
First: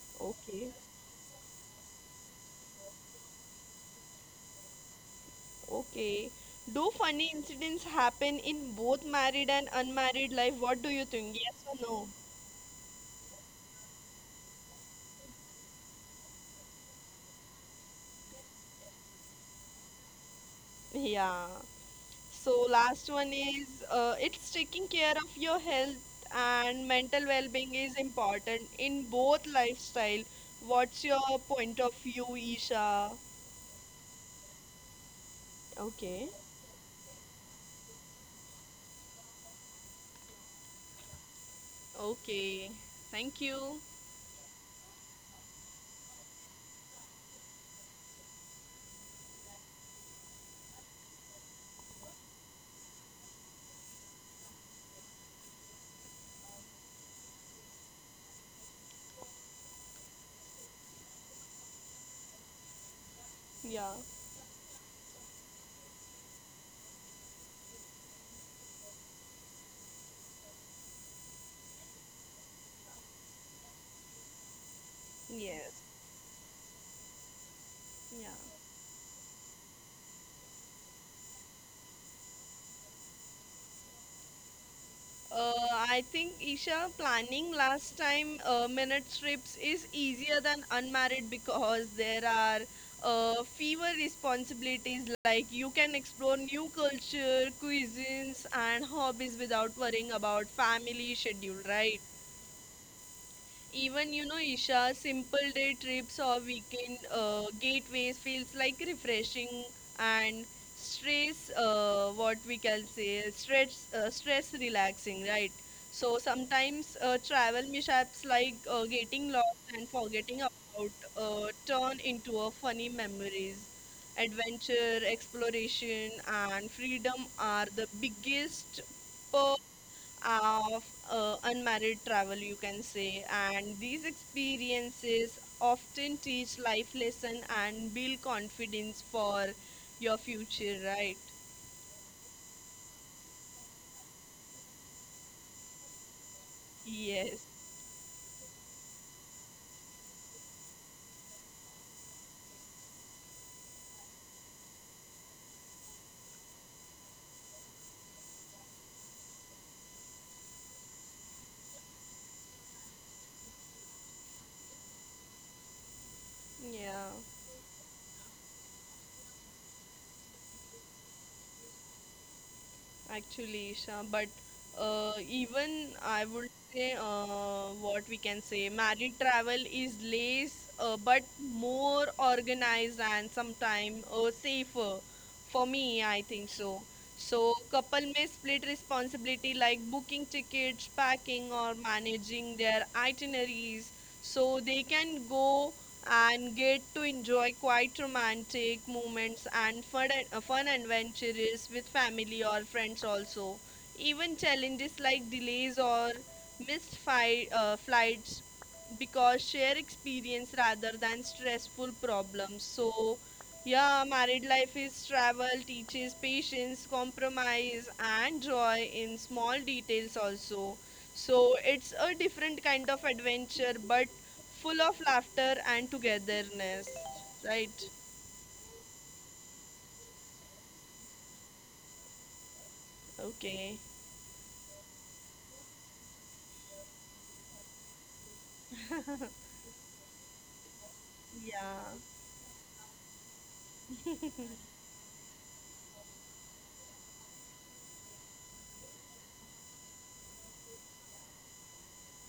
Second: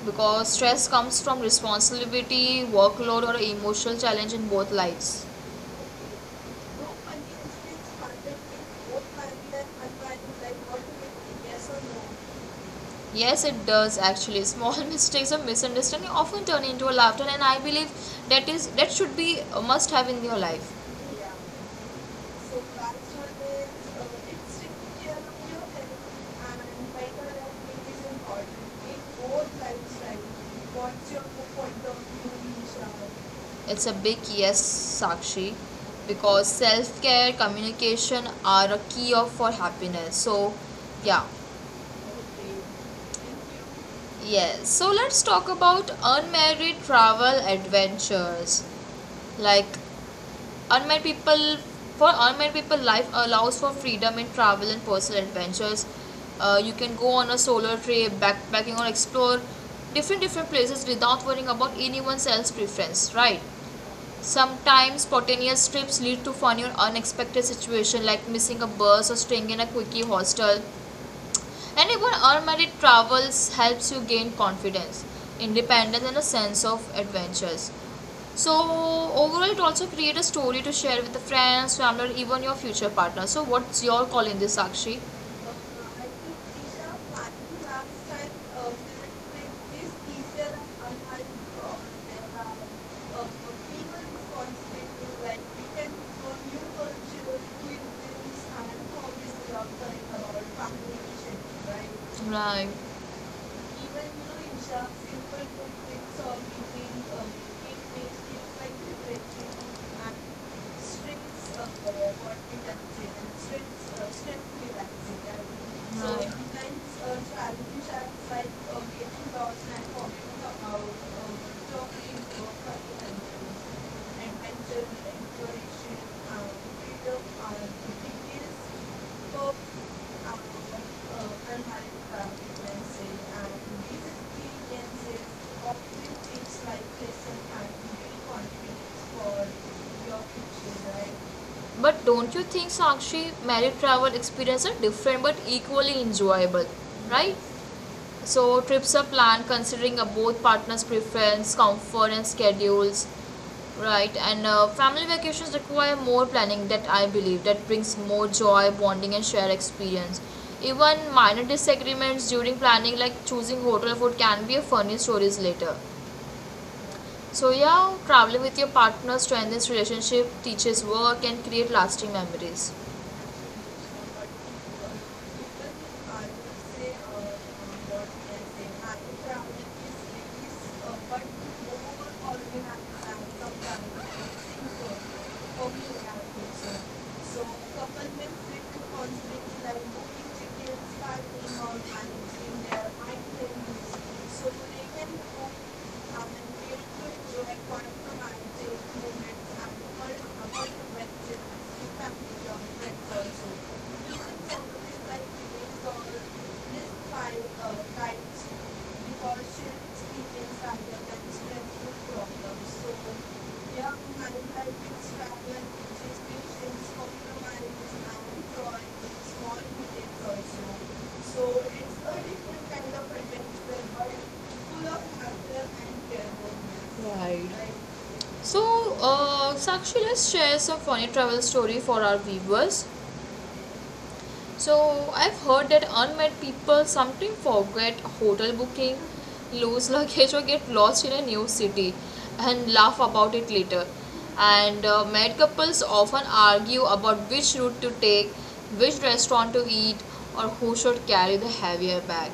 Because
Okay,
stress comes from responsibility, workload, or emotional challenge in both lives.
okay. Do funny
No.
incidents happen in both married and unmarried life? What do you think? Yes
Yes
or
no?
no?
Yes, it does actually. Small mistakes or misunderstanding often turn into a laughter, and I believe that is that should be a must have in your life. Yeah.
Yeah.
So
So,
that's
last one
always
is uh,
uh,
it's
it's
taking
taking
care
care of
of your
your health
health
and
and mental
mental
well being
well-being
is
is
important
important in
in both
both lifestyle.
lifestyle. What's
What's your
your
point
point of
of
view,
view,
Isha?
Isha? It's a big yes, Sakshi,
Okay.
because self care, communication are a key of for happiness. So, yeah.
Okay, thank you.
Yes, so let's talk about unmarried travel adventures. Like unmarried people, for unmarried people, life allows for freedom in travel and personal adventures. Uh, you can go on a solo trip, backpacking, or explore different different places without worrying about anyone else's preference, right?
Yeah.
Sometimes spontaneous trips lead to funny or unexpected situations, like missing a bus or staying in a quickie hostel. Anyone unmarried travels helps you gain confidence,
Yes,
independence, and a sense of adventures.
yeah.
So overall, it also create a story to share with the friends, family, or even your future partner. So what's your call in this, Sakshi?
Uh, I think Isha planning last time uh, minute trips is easier than unmarried because there are uh, fewer responsibilities, like you can explore new culture, cuisines and hobbies without worrying about family schedule,
Right,
right?
even you know,
Even, you know,
in sharp
Isha,
people
simple
could
day trips
quits
or
or
weekend
between uh,
uh,
it
gateways
makes
feels
it
like
like
refreshing
and
and stress,
strips of
uh, what
what
we
we
can
consider
say, stress,
strips uh,
uh,
strip
stress
relaxing.
relaxing,
I
right?
mean. So
So
right. It prevents
sometimes uh,
uh,
travel
challenge acts
mishaps
like
like
uh,
uh,
getting
getting
lost
lost
and
and
forgetting
forgetting
about
about
uh,
uh, turn
talking,
into a
about
funny memories.
adventure,
Adventure,
exploration,
exploration,
uh,
and
freedom,
freedom
uh,
are the
the biggest
biggest
hope uh,
of uh,
uh, and
unmarried travel,
my
you can say. And these experiences often teach life lesson
like
and build confidence for your future,
right?
right?
But don't you think, Sakshi, married travel experiences are different but equally enjoyable, right?
Yes.
So trips are planned considering uh, both partners' preference, comfort, and schedules, right? And uh, family vacations require more planning. That I believe that brings more joy, bonding, and shared experience. Even minor disagreements during planning, like choosing hotel food, can be a funny stories later.
Yeah.
So yeah, traveling with your partner strengthens relationship, teaches work, and create lasting memories.
Actually, Isha, but uh, even I would say uh, what we can say, married travel is less uh, but more organized and sometimes uh, safer. For me, I think so. So couple may split responsibility like booking tickets, packing, or managing their itineraries, so they can go and get to enjoy quite romantic moments and fun, uh, fun
Thank you.
adventures with family or friends also. Even challenges like delays or missed fi- uh, flights because share experience rather than stressful problems. So, yeah, married life is travel, teaches patience, compromise, and joy in small details also. So, it's
So
a different kind of adventure, but full of laughter and togetherness,
right. Like,
right?
so, uh, Sakshi, let's share some funny travel story for our viewers.
Okay.
So, I've heard that unmet people sometimes forget hotel booking, lose luggage, or get lost in a new city
Yeah.
and laugh about it later. And uh, married couples often argue about which route to take, which restaurant to eat, or who should carry the heavier bag.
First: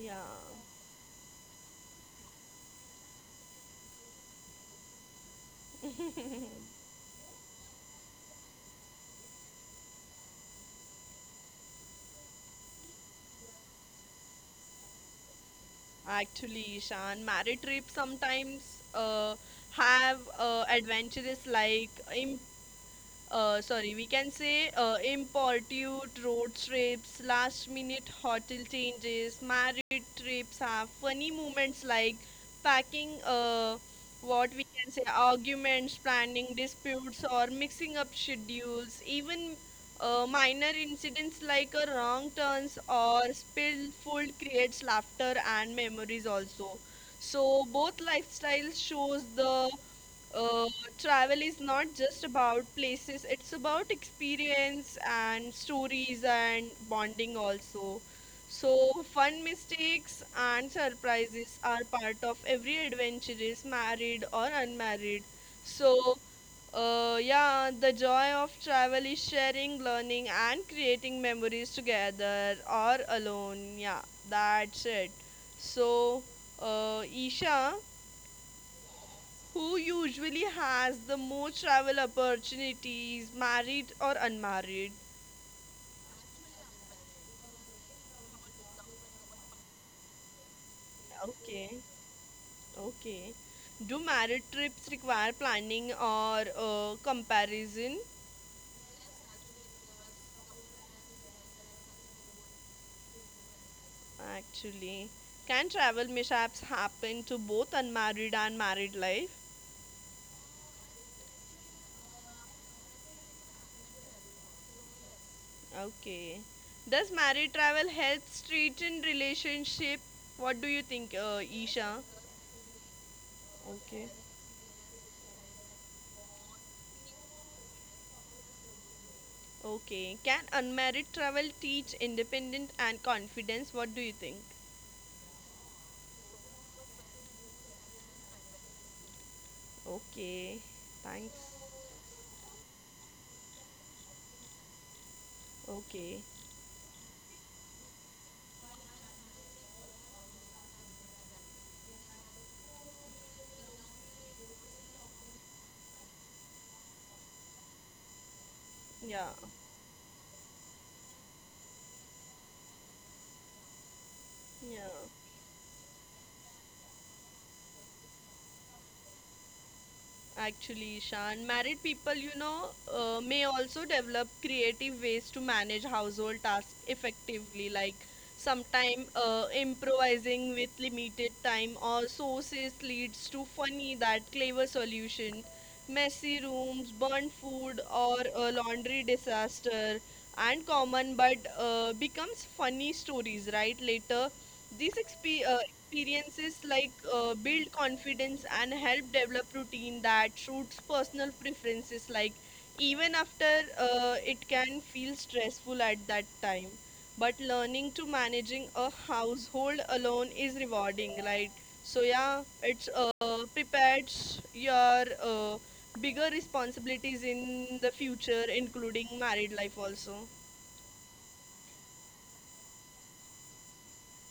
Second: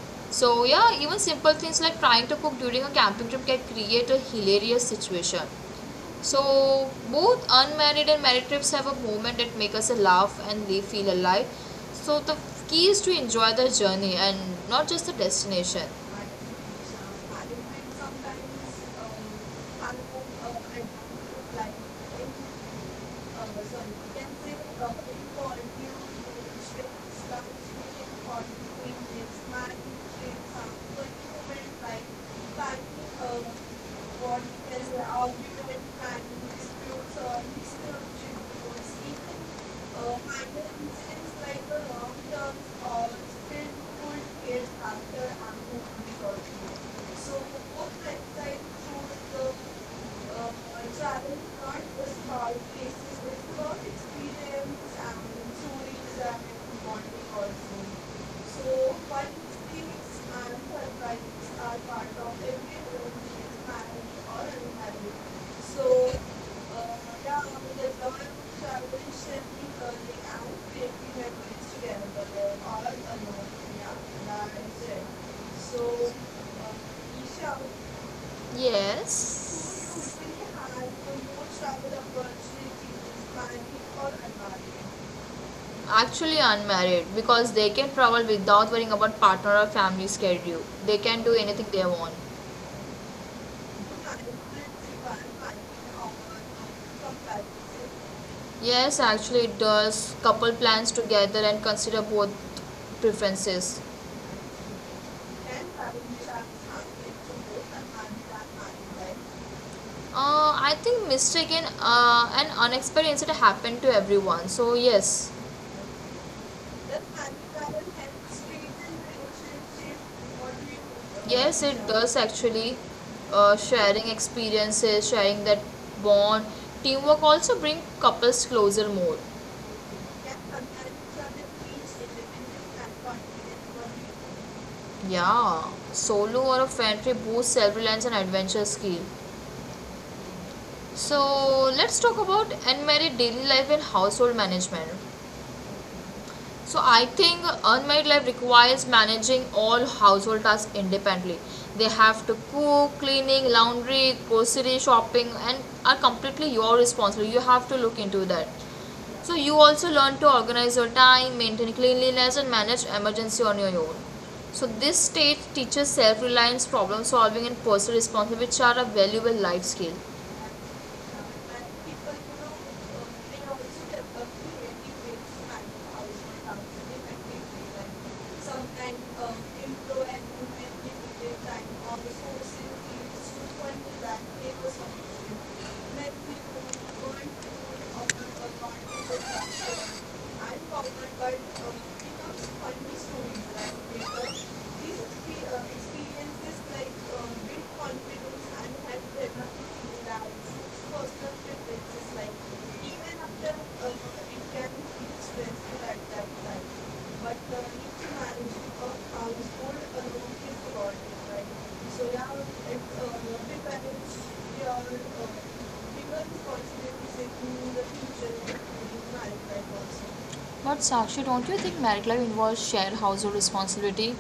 Yeah,
So, yeah, even simple things like trying to cook during a camping trip can create a hilarious situation. So both unmarried and married trips have a moment that make us laugh and they feel alive. So the key is to enjoy the journey and not just the destination.
actually, Shan, married trips sometimes uh, have uh, adventures like uh, sorry, we can say uh, importute road trips, last minute hotel
Thank you
changes, married
create
trips
some
have funny
fulfillment
moments
like
like
planting
packing
of
uh,
what
what we
is
can say
an argument,
arguments,
planning
planning
disputes,
disputes,
or
or mixing up
misconception
schedules. Even uh, minor
or
incidents like a wrong turns or spilled food creates laughter and memories also. So both lifestyles shows the uh, travel
travel
is not
not the
just
small
about
places
places,
with
it's
work,
about
it's
experience
experience and
and
stories
stories
and
and
bonding
bonding
also.
also.
So
So
while
fun
mistakes
mistakes
and
and
surprises
surprises
are
are
part
part
of
of every
every relationship,
adventurous
marriage
married
or
or
unmarried,
unmarried.
so
So
uh,
uh,
yeah,
yeah,
with
the
the love
joy of travel
traveling,
is
sharing,
sharing,
learning
learning
and
and
creating
creating
memories
memories
together
together
all
or
alone.
alone. Yeah,
Yeah, that is
that's
it.
it.
So
So uh,
uh, Isha,
Isha,
yes.
who usually has the most travel opportunities, married or unmarried?
Actually, unmarried because they can travel without worrying about partner or family schedule. They can do
Okay,
anything they want.
okay. Do married trips require planning or uh, comparison?
Yes, actually, it does. Couple plans together and consider both preferences.
Actually, can travel mishaps happen to both unmarried and married life?
Uh, I think mistaken uh, and unexpected incident happen to everyone. So yes,
Okay.
does
Does married travel
transparent
help
help strengthen
straighten relationship?
relationship? What
What do you think,
do
uh,
you yes, it
Isha?
does actually. Uh,
Okay.
sharing experiences, sharing that bond, teamwork also bring couples closer more.
Okay.
Yeah,
Can
sometimes
unmarried travel
travel
teach
teach
independence
independence and
and
confidence.
confidence? What
What
do
do
you think?
you think? Yeah, solo or a friend trip boosts self reliance and adventure skill.
Okay. Thanks.
So let's talk about unmarried daily life and household management.
Okay.
So I think unmarried life requires managing all household tasks independently. They have to cook, cleaning, laundry, grocery shopping, and are completely your responsibility. You have to look into that.
Yeah.
So you also learn to organize your time, maintain cleanliness, and manage emergency on your own. So
Yeah.
this stage teaches self-reliance, problem solving, and personal responsibility, which are a valuable life skill.
Actually, Shan, married people, you know, uh, may also develop creative ways to manage household tasks effectively, like sometime uh, improvising with limited time or sources leads to funny that clever solution, messy rooms, burnt food, or a laundry disaster,
But
and
um,
common but
it
uh, becomes
comes
funny
funny stories
stories,
that
right?
later
Later,
these
these exp
we uh, experience
experiences
this
like
like uh,
uh,
big
build
confidence
confidence and
and have
help develop routine
developed that
that suits personal
personal
preferences.
preferences
Like
like
even
even
after
after uh,
uh, it
it can
can feel
feel stressful
stressful
at
at that
that time.
time, but
But uh,
learning
need
to
to manage
managing
a
a household
household alone
alone is
is about
rewarding,
it,
right?
right?
So
So now
yeah, it's
if
uh,
uh,
prepares
prepares your
your
uh,
uh, bigger
bigger
responsibilities
responsibilities
in
in
the
the future,
future, including
including marriage
married life
life
also.
also. But Sakshi, don't you think married life involves shared household responsibility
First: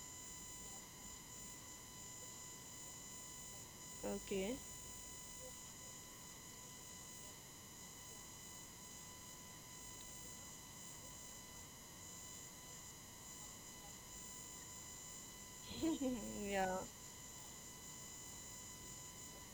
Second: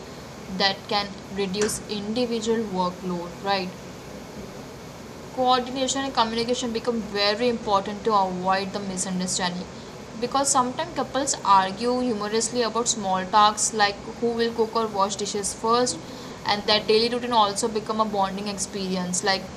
that can reduce individual workload, right?
Okay.
Coordination and communication become very important to avoid the misunderstanding because sometimes couples argue humorously about small tasks like who will cook or wash dishes first, and
Yeah.
that daily routine also become a bonding experience like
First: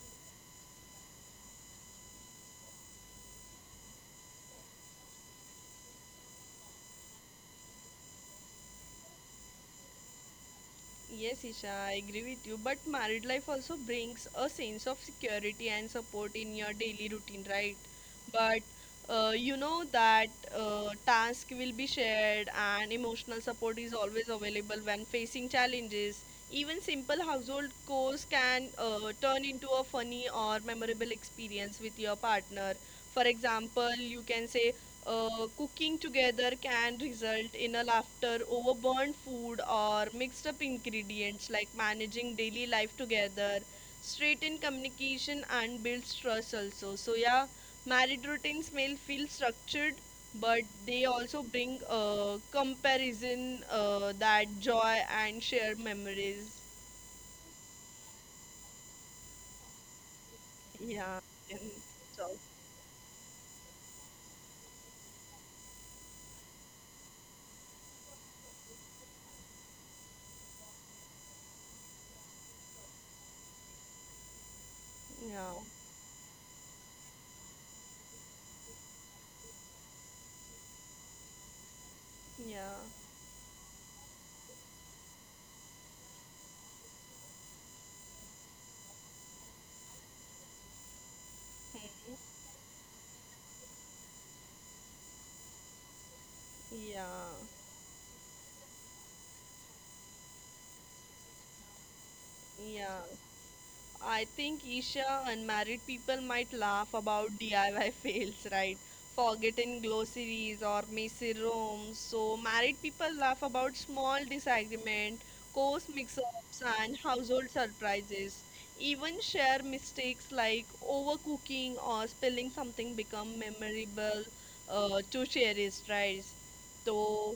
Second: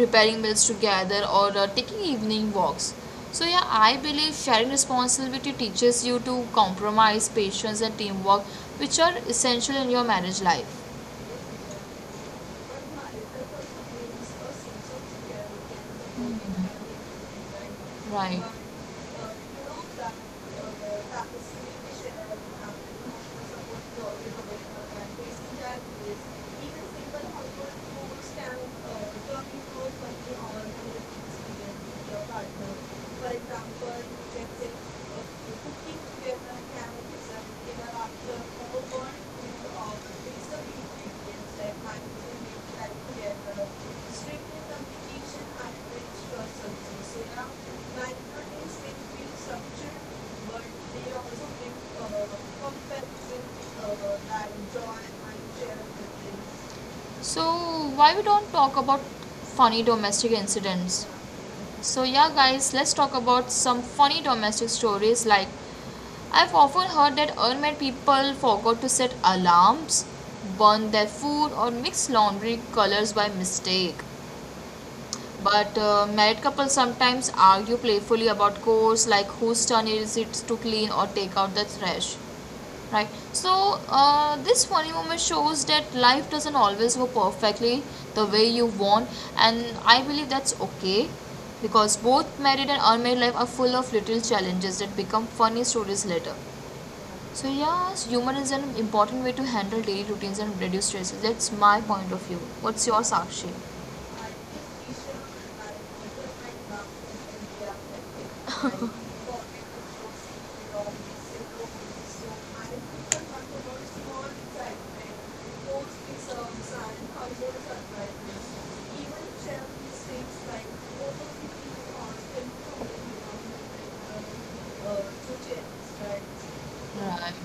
preparing meals together or uh, taking evening walks. So yeah, I believe sharing responsibility teaches you to compromise patience and teamwork, which are essential in your marriage life.
Yes, Isha, I agree with you. But married life also brings a sense of security and support in your daily routine, right?
Mm-hmm. Right.
But uh, you know that uh, task will be shared and emotional support is always available when facing challenges. Even simple household chores can uh, turn into a funny or memorable experience with your partner. For
For example,
example, you can
let's say,
say, uh,
uh, cooking
cooking
together.
together can result in a laughter over burnt food or mixed up ingredients, like managing daily life together, straighten communication and builds trust also. So yeah, married routines may feel structured, but they also bring uh, comparison, uh, that joy and shared memories.
So, why we don't talk about funny domestic incidents?
Yeah, and
So yeah
so
guys, let's talk about some funny domestic stories like I've often heard that unmarried people forgot to set alarms, burn their food or mix laundry colors by mistake.
yeah,
But uh, married couples sometimes argue playfully about chores like whose turn is it to clean or take out the trash.
yeah,
Right. So uh, this funny moment shows that life doesn't always go perfectly the way you want, and I believe that's okay because both married and unmarried life are full of little challenges that become funny stories later.
yeah,
So yes, humor is an important way to handle daily routines and reduce stresses. That's my point of view. What's your
yeah.
Sakshi?
I think Isha, unmarried people might laugh about D I Y fails, right? Forgotten glossaries or messy rooms. So married people laugh about small disagreement, course mix-ups and household surprises. Even share mistakes like overcooking or spilling something become memorable uh, to cherish, right?
Right.
So,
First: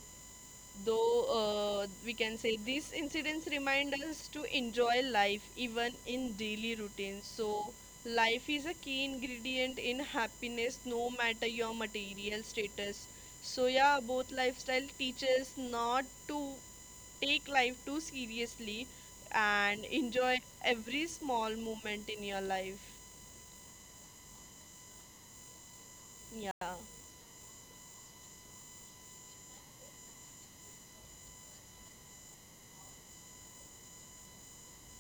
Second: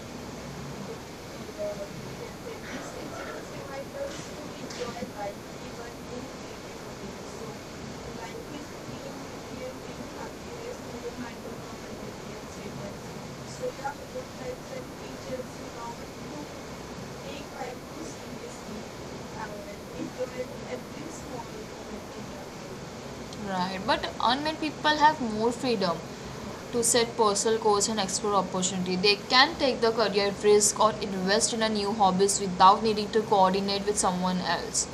though uh, we can say these incidents remind us to enjoy life even in daily routines. So, life is a key ingredient in happiness no matter your material status. So, yeah, both lifestyle teaches not to take life too seriously and enjoy every small moment in your life.
Right, but unmarried people have more freedom
Yeah.
to set personal goals and explore opportunity. They can take the career risk or invest in a new hobbies without needing to coordinate with someone else,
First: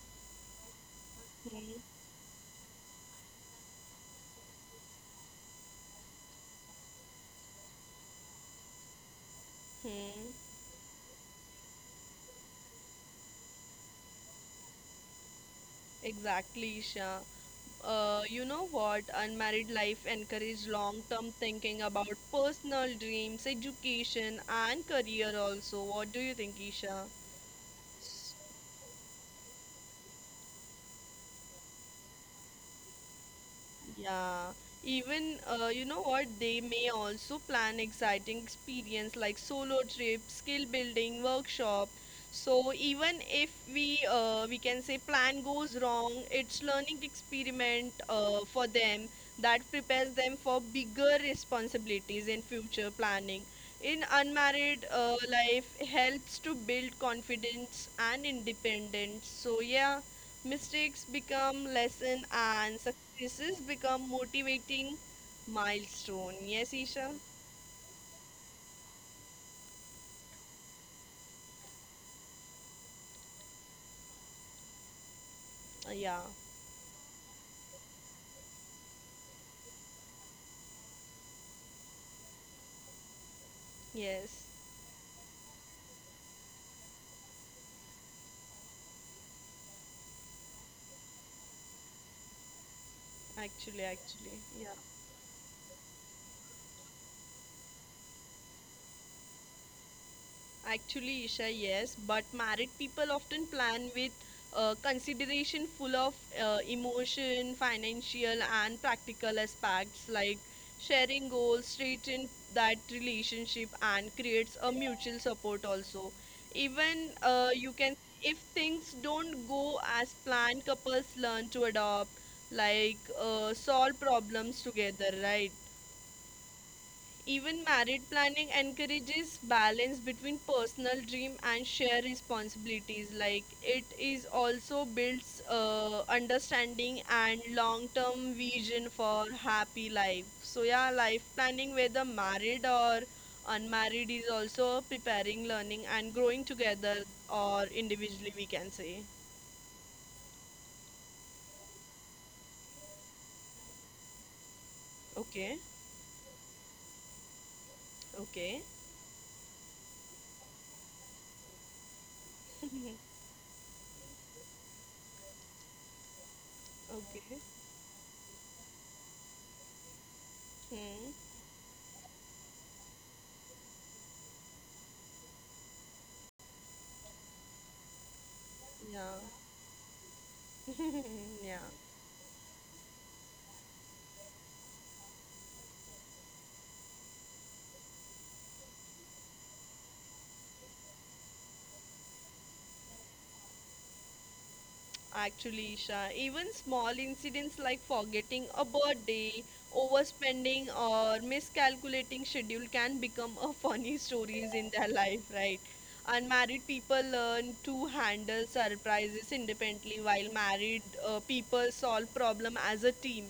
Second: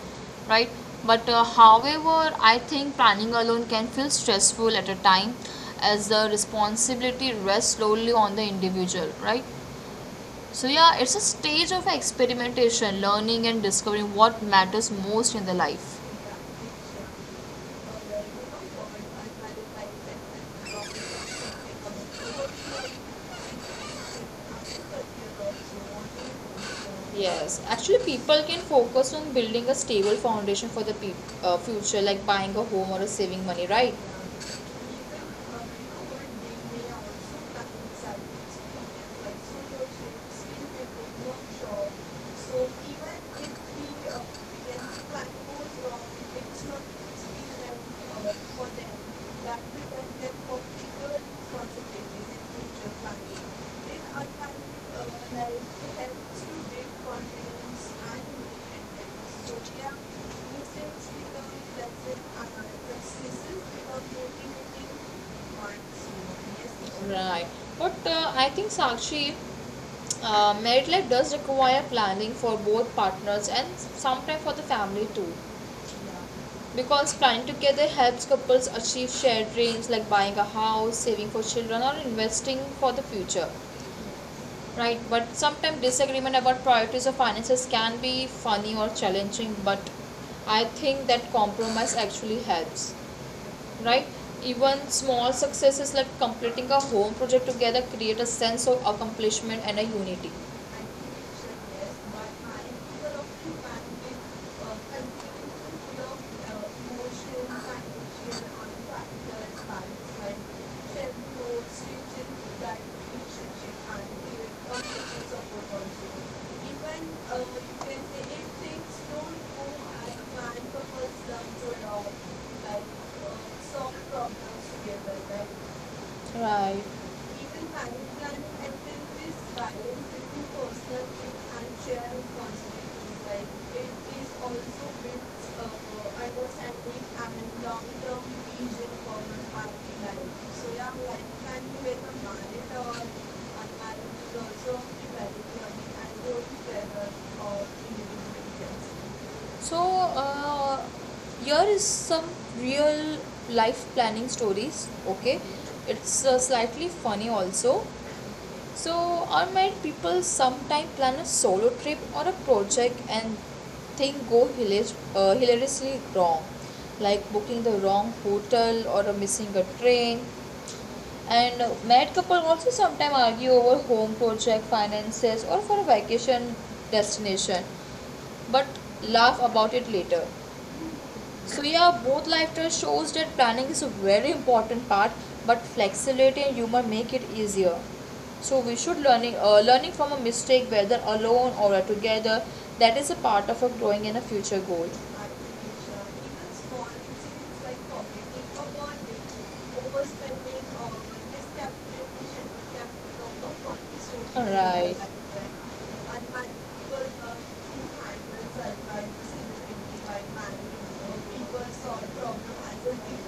right? But uh,
Hmm.
however, I think planning alone can feel stressful at a time as the responsibility rests solely on the individual, right?
Hmm.
So, yeah, it's a stage of experimentation, learning, and discovering what matters most in the life.
Exactly, Isha. Uh, you know what? Unmarried life encourages long term thinking about personal dreams, education, and career also. What do you think, Isha?
Yes, actually, people can focus on building a stable foundation for the peop uh, future, like like buying a home or saving money, right?
Yeah, even uh, you know what, they may also plan exciting experience like solo trips, skill building, workshop. So even if we uh, we can say plan goes wrong, it's learning experiment uh, for them that prepares them for bigger
Concentrated in
responsibilities in future
future
planning.
funding. In
In
organic
unmarried uh,
fertilizer, it
life
helps
helps
to
to
build
build
confidence
confidence
and
and independence.
independence. So
So
yeah,
yeah, mistakes
missiles become
become
pleasant
lesson
and
and this has
missiles become
become
motivating
motivating
ones.
milestone. Yes, Isha?
Yes. Right. But uh, I think Sakshi, uh, married life does require planning for both partners and sometimes for the family too.
Uh, Yeah.
Because planning together helps couples achieve shared dreams like buying a house, saving for children, or investing for the future,
Yes.
right? But sometimes disagreement about priorities or finances can be funny or challenging, but I think that compromise actually helps,
Actually,
right?
actually. Yeah.
Even small successes like completing a home project together create a sense of accomplishment and a unity
Actually, Isha, yes, but married people often plan with uh, consideration full of uh, emotion, financial, and practical aspects like sharing goals, strengthen that relationship, and creates a mutual support also. Even
uh,
uh, you can, if things don't go as planned, couples learn to adopt,
like
like uh,
uh,
solve problems together, right?
right? Right people
Even married planning
management activities
encourages
by
balance between
increasing personal
personal
fit
dream
and
and shared
sharing
responsibilities.
responsibilities.
Like
Like it
it
is
is
also
also
builds
builds
uh,
uh,
understanding
understanding
and
and
long-term
long-term
vision
vision
for
for
the party
happy
life.
life.
So
So
yeah,
yeah,
life
life
can be
planning,
very
whether
unmanaged
married
or
or
unmanaged
unmarried,
is
is
also
also preparing,
developing
learning,
and
and
growth
growing together
together or
or individually. We
individual
can
yes.
say.
So, uh, here is some real life planning stories. Okay,
Okay.
it's uh, slightly funny also.
Okay.
So, I met people sometime plan a solo trip or a project and thing go hilar- uh, hilariously wrong, like
Okay.
booking the wrong hotel or uh, missing a train.
Hmm.
And uh, married couple also sometimes argue over home project, finances, or for a vacation destination, but
Yeah.
laugh about it later.
yeah.
So yeah, both lifestyle shows that planning is a very important part, but flexibility and humor make it easier, so we should learning uh, learning from a mistake whether alone or together. That is a part of a growing in a future goal. Alright.
Actually, Isha, even small incidents like forgetting a birthday, overspending, or miscalculating schedule can become a funny stories in their life, right? Unmarried people learn to handle surprises independently, while married uh, people solve problem as a team.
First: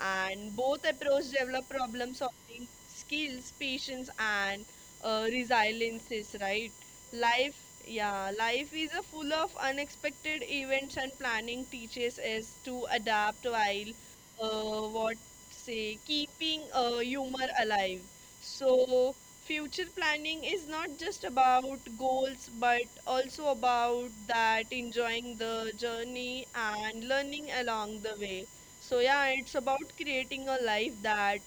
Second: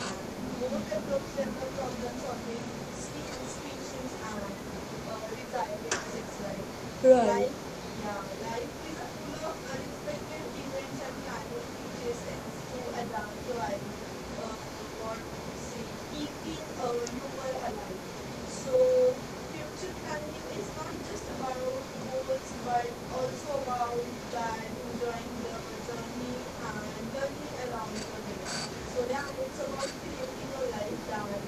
And both approach develop problem solving skills, patience, and uh, resiliences, right?
Right. Life,
Life
yeah,
yeah, life
life
is a
is
full
full of
of unexpected
unexpected
events
events
and
and
planning
annual
teaches
features and
us
to
to
adapt
adapt
to life
while uh,
uh, or
what
say,
say keeping
keeping
uh,
uh, you
humor
were alive.
alive.
So,
So future
future planning
planning
is
is not
not
just
just about
about
Carol, books,
goals but
but also
also
about
about
that
that
enjoying
enjoying
the
the
journey
journey
and
and learning
turning around
along
the
the way.
world. So
So
there
yeah,
are
it's
about
about
creating
creating a
a
life
life
that
that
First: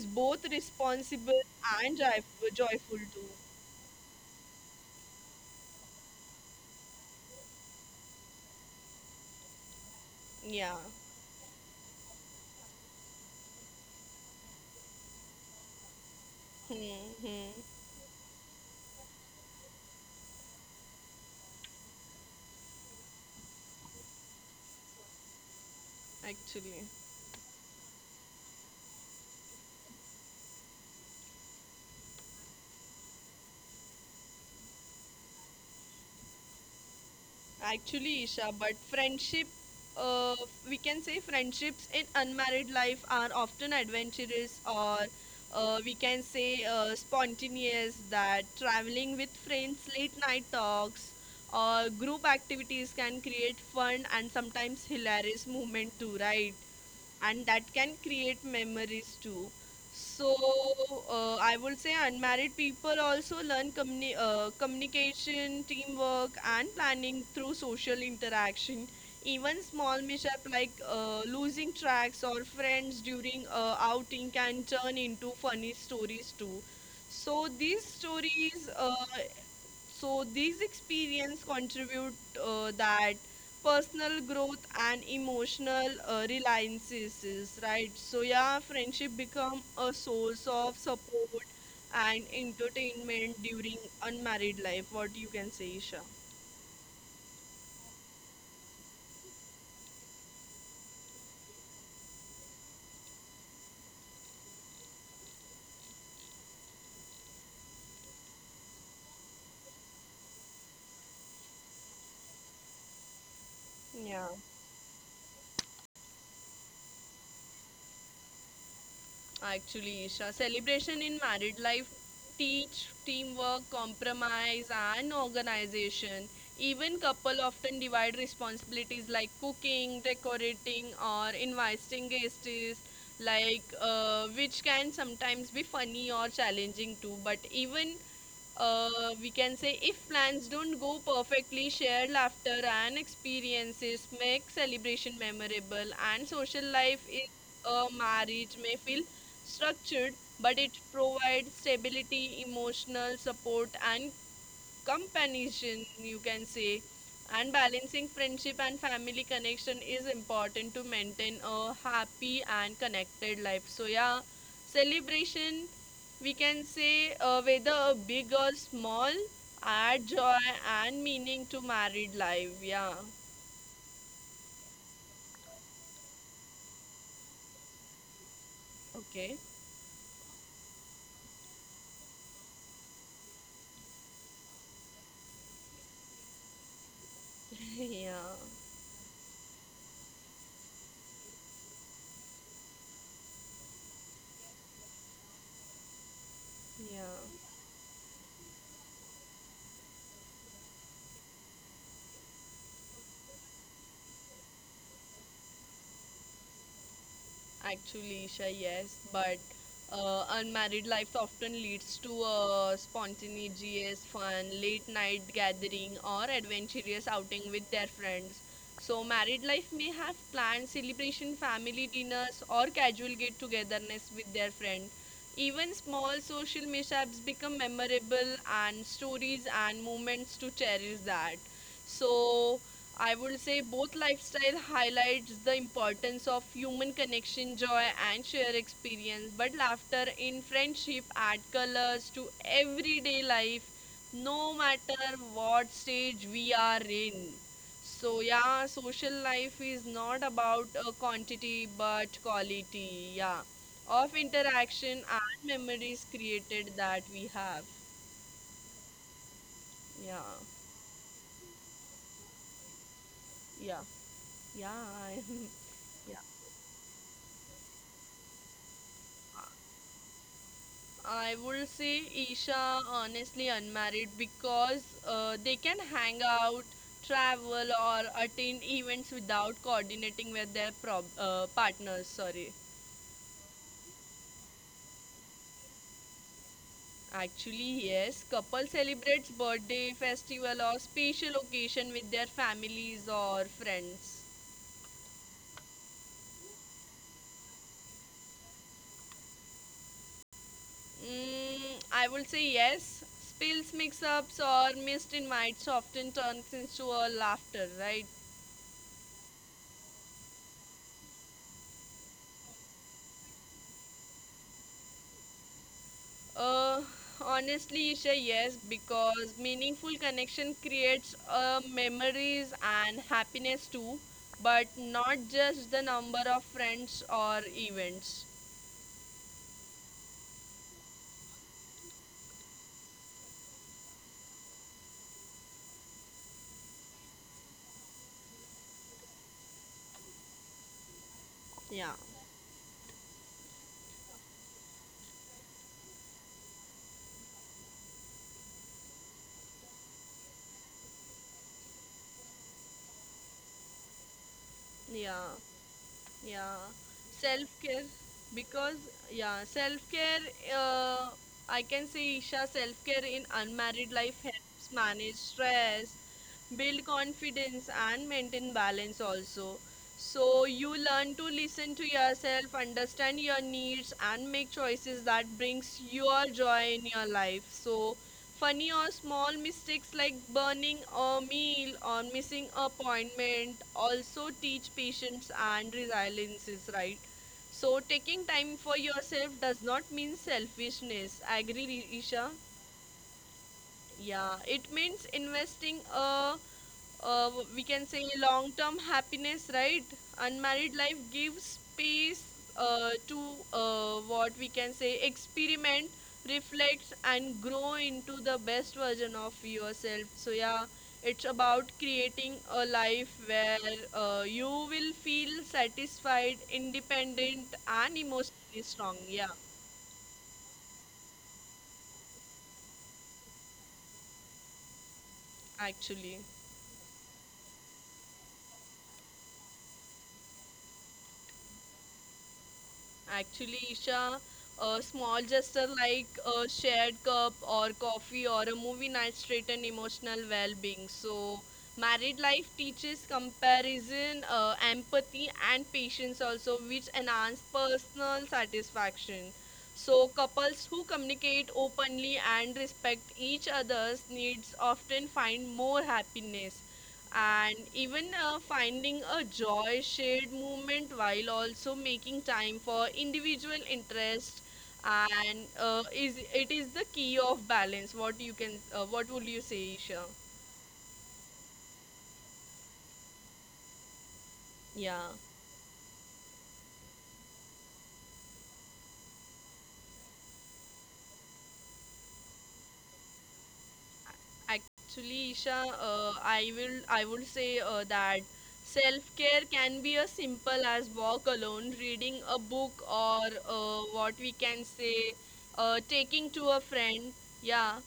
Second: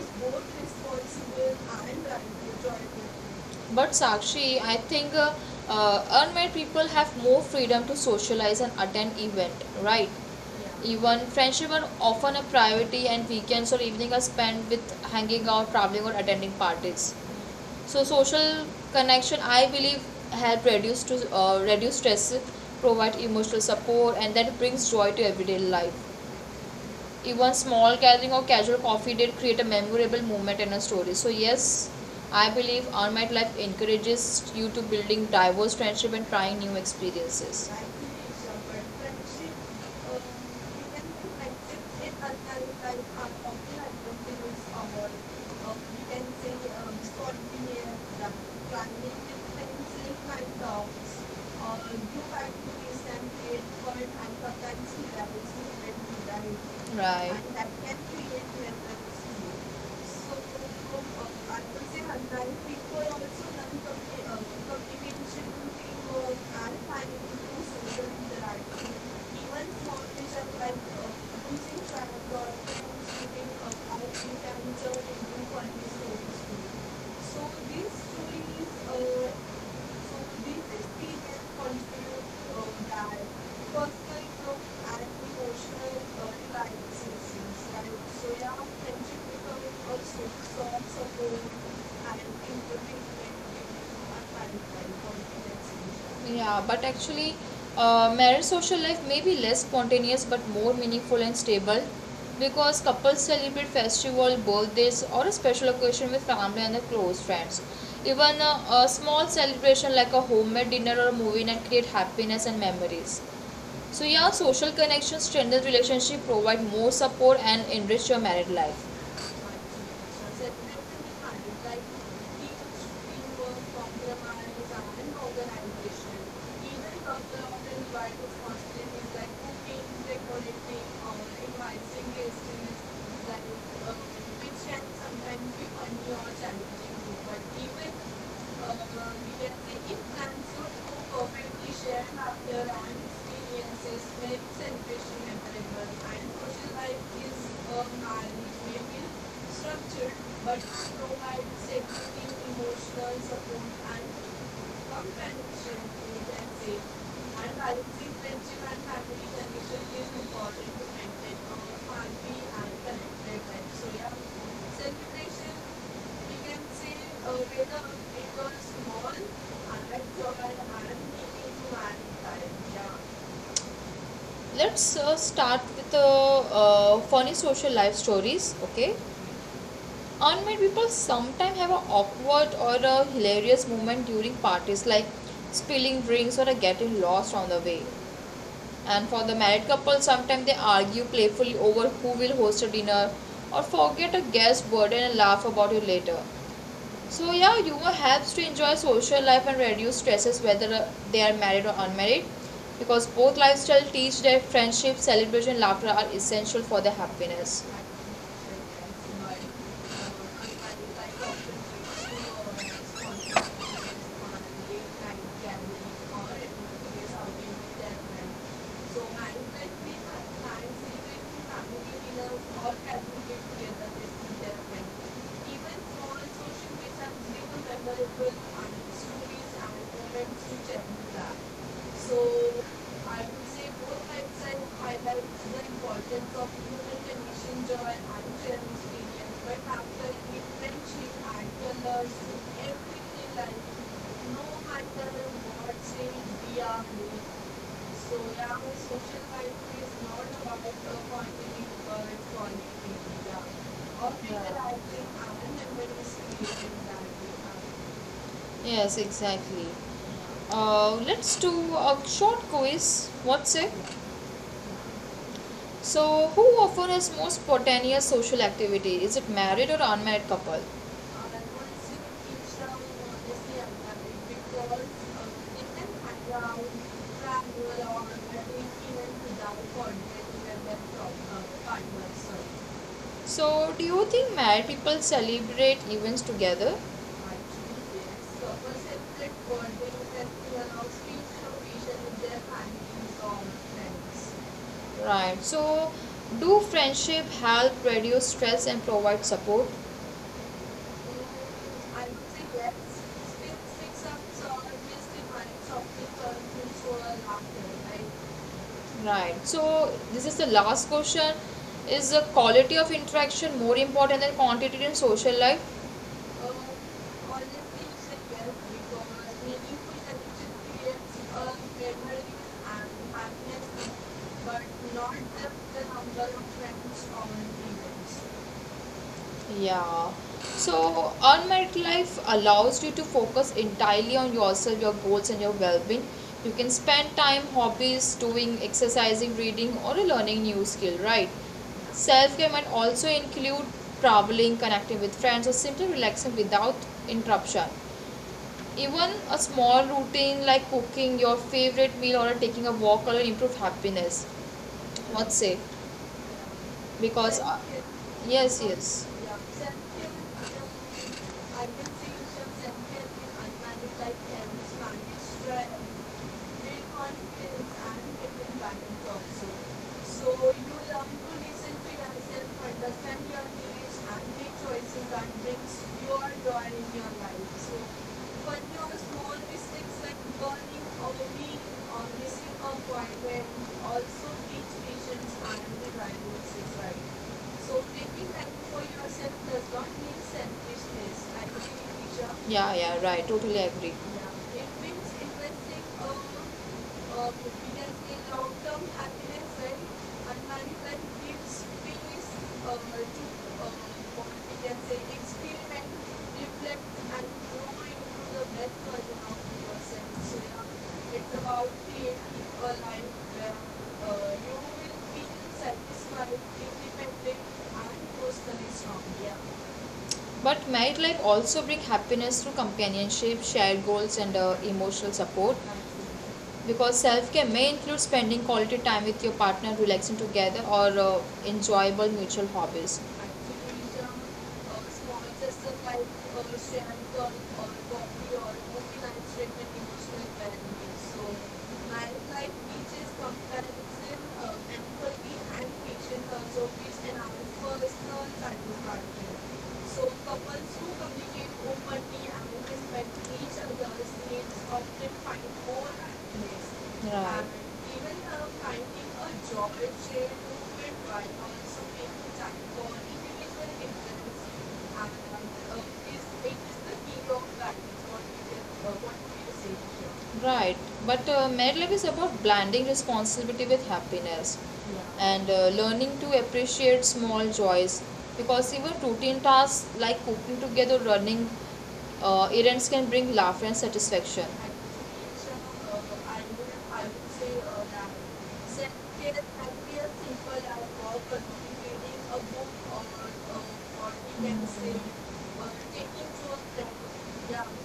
is both
both responsible
responsible
and
and
joy-
joyful.
joyful
Joyful.
too.
But Sakshi, I think uh, uh, unmarried people have more freedom to socialize and attend event, right? Yeah.
Yeah.
Even friendship are often a priority, and weekends or evening are spent with hanging out, traveling, or attending
Hmm.
parties.
hmm.
So social connection I believe help reduce to uh, reduce stress, provide emotional support, and that brings joy to everyday life.
Actually,
Even small gathering or casual coffee date create a memorable moment and a story. So yes, I believe Earn My Life encourages you to building diverse friendship and trying new experiences.
actually, Isha, but friendship, uh, we can say friendships in unmarried life are often adventurous or uh, we can say uh, spontaneous that traveling with friends, late night talks, or group
Do
activities can create fun and sometimes hilarious moment too, right?
right.
And that can create memories too. So uh, I would say unmarried people also learn communi- uh, communication, teamwork, and planning through social interaction. Even small mishap like uh, losing tracks or friends during uh, outing can turn into
Right.
funny stories too.
So
So these
these
stories
stories,
uh,
uh, so
so these
these experience
experience
contribute
contribute
uh,
uh,
that
that
personal
personal growth
growth and
and
emotional
emotional
uh,
uh,
realizations.
reliances,
Right?
right?
So
So
yeah,
yeah,
friendship
friendship
becomes
become
a
a source
source
of
of support
support
and
and
entertainment,
entertainment during
giving
unmarried life. What you can
confidence.
say, Isha?
Yeah, but actually, uh, married social life may be less spontaneous but more meaningful and stable because couples celebrate festival, birthdays, or a special occasion with family and their close friends. Even a, a small celebration like a homemade dinner or a movie night create happiness and memories. So
Yeah.
yeah, social connections strengthen relationship, provide more support, and enrich your married life.
Actually, Isha, celebration in married life teach teamwork, compromise, and organization. Even couple often divide responsibilities like cooking, decorating, or inviting guests, like uh, which can sometimes be funny or challenging too. But even uh, we can say if plans don't go perfectly,
Share
shared
how
laughter
their own
and
experiences,
experiences, make
myths, and
celebration
vision, and
memorable,
memories
and
mind.
social
Life
life is
is
a marriage may
organic,
feel
structured,
structured, but
but
it provides
provides significant
stability,
emotional
emotional support,
support and
and
companionship
companionship,
we
you can
can say.
say,
And
and balancing
balancing
friendship
friendship and
and
family
family connection
connection
is
is important
important to
to maintain
maintain
our
a
happy
happy
and
and
connected
connected life.
life.
So,
So yeah,
yeah,
celebration
celebration, we
we can
can
say
say,
uh,
uh, whether
whether
a
it
big or
was
small,
small and
add joy
joy and
and meaning
meaning
to
to
married
mankind.
life. Yeah,
Yeah. Let's uh, start with the uh, uh, funny social life stories, okay?
okay.
Unmarried people sometimes have an awkward or a hilarious moment during parties, like spilling drinks or uh, getting lost on the way.
yeah,
And for the married couple, sometimes they argue playfully over who will host a dinner or forget a guest word and laugh about it later.
yeah.
So yeah, humor helps to enjoy social life and reduce stresses whether uh, they are married or unmarried because both lifestyles teach that friendship, celebration, and laughter are essential for their happiness.
Actually, Isha, yes, but uh, unmarried life often leads to a spontaneous, fun, late night gathering or adventurous outing with their friends. So, married life
So
may have planned celebration, family dinners, or casual get togetherness with their friend. Even small social mishaps become memorable and stories and moments to cherish that.
I
So, I would
would
say
say
both
both
lifestyle
websites highlight
highlights the
the
importance
importance
of
of
human
human condition
connection, joy,
joy,
and shared
actions,
experience. But
but
laughter
after the
in friendship
friendship,
add
actor
colors to everyday
everything like
life,
no
no matter
matter
what
what
stage
stage
we
we
are
are in.
in.
So
So
yeah,
yeah,
my
social
social life
life is
is
not
not about
about uh,
the quantity
quantity but
but quality.
quality. Yeah,
Yeah. Or
of
people yeah out
interaction
there
and
haven't ever
memories
created
created that
that.
we have.
Yeah. Yes, exactly.
Yeah,
Uh, let's do a short quiz. What's it?
yeah, yeah. yeah.
So, who often is more spontaneous social activity? Is it married or unmarried couple? Uh,
I would say Isha
uh,
honestly unmarried because uh,
uh,
they can hang out, travel, or attend events without coordinating with their prob-
uh,
uh, partners.
partners. So.
Sorry.
So, do you think married people celebrate events together?
Actually, yes, couple
Yes,
celebrates birthday, festival, or special occasion with their families or friends.
right. So, do friendship help reduce stress and provide support? Mm,
Mm, I would say
yes.
yes. Spills, mix-ups, or missed invites often turns into a laughter,
Right?
right?
Right. So this is the last question. Is the quality of interaction more important than quantity in social life? Uh,
Uh, Honestly, Isha, yes,
yes,
because meaningful connection creates uh, memories and happiness too,
but
but
not
not
just
just the
the
number
number
of
of
friends
friends or
or
events.
events.
Yeah. So, unmarried life allows you to focus entirely on yourself, your goals, and your well being. You can spend time, hobbies, doing exercising, reading, or learning new skill, right?
Yeah,
Self care might also include traveling, connecting with friends, or simply relaxing without interruption. Even a small routine like cooking your favorite meal or taking a walk or improve happiness.
yeah.
What say?
Yeah,
Because
self
uh,
care
yes
because
yes
yeah, self care. Uh, I can say Isha self care in unmarried life helps manage stress, build confidence, and maintain balance also. So you learn to listen to yourself, understand
Understand
your
your
needs,
needs and
and make
make
choices
choices that
that
brings
brings
your
your
joy
joy
in
in your
your
life.
life. So
So
but
funny
now
or
the
small
small
mistakes
mistakes
like
like
burning
burning or
a
being
meal or
or
missing
missing a point where
appointment
we also
also
teach
teach patience
patients and
and
the
resilience,
diagnosis,
right?
right.
So
So
taking
taking time
time for
for yourself
yourself does
does not
not mean
mean selfishness.
selfishness.
I
Agree,
believe Isha.
Isha?
Yeah, yeah, right. Totally agree.
Yeah,
Yeah. It
it means
means
investing
investing a,
a
a,
uh
we
we can
can
say
say long
long-term
term term happiness
happiness,
when
right? Unmarried life
unmanipulated
gives
gives
space
space uh,
uh, to
to, um,
uh, what we
we
can
can
say
say, experiment,
experiment,
reflect,
reflect
and
and
grow
grow
into
into the
the best
best version
version
of
of
yourself.
yourself.
So
So,
yeah,
yeah,
it's
it's about
about creating
creating
a
a life
life
where
where uh,
uh,
you
you
will
will feel
feel
satisfied,
satisfied,
independent,
independent and
and
emotionally
personally
strong.
strong.
Yeah,
Yeah. But married life also brings happiness through companionship, shared goals, and uh, emotional support
actually.
because self-care may include spending quality time with your partner relaxing together or uh, enjoyable mutual hobbies.
Actually, Isha, a small gesture like a shared cup or coffee or a movie night straighten emotional well-being. So, married life teaches comparison, uh, empathy, and patience also, which enhance personal satisfaction.
So
So,
couples
couples
who
who
communicate
communicate
openly
openly and respect
advertisement,
each
each of
other's
those names
needs often find
occupying
more
more
happiness
address. Right.
and
And even
even uh,
her
finding
finding a
a
job
joy
share
shared
movement
movement
while
while also
also
making
making time
time
for
for individual
individual
interest
interests. And
and uh,
uh,
is
it
it is
is
the
the
key
key of
of
that,
balance
is
what
what
you
we
can
can,
uh,
uh,
what
what
would you
we are
say
saying
Isha.
here. Right, but uh, Mad is about blending responsibility with happiness.
Yeah.
Yeah. And uh, learning to appreciate small joys because even routine tasks like cooking together, running, uh, events can bring laughter and satisfaction.
Actually, Isha,
So,
uh,
uh,
I will I would say uh,
uh,
that self-care can be as simple as walk alone, reading a
uh,
book, or uh, what we can say, uh, taking to a friend.
yeah.
Yeah.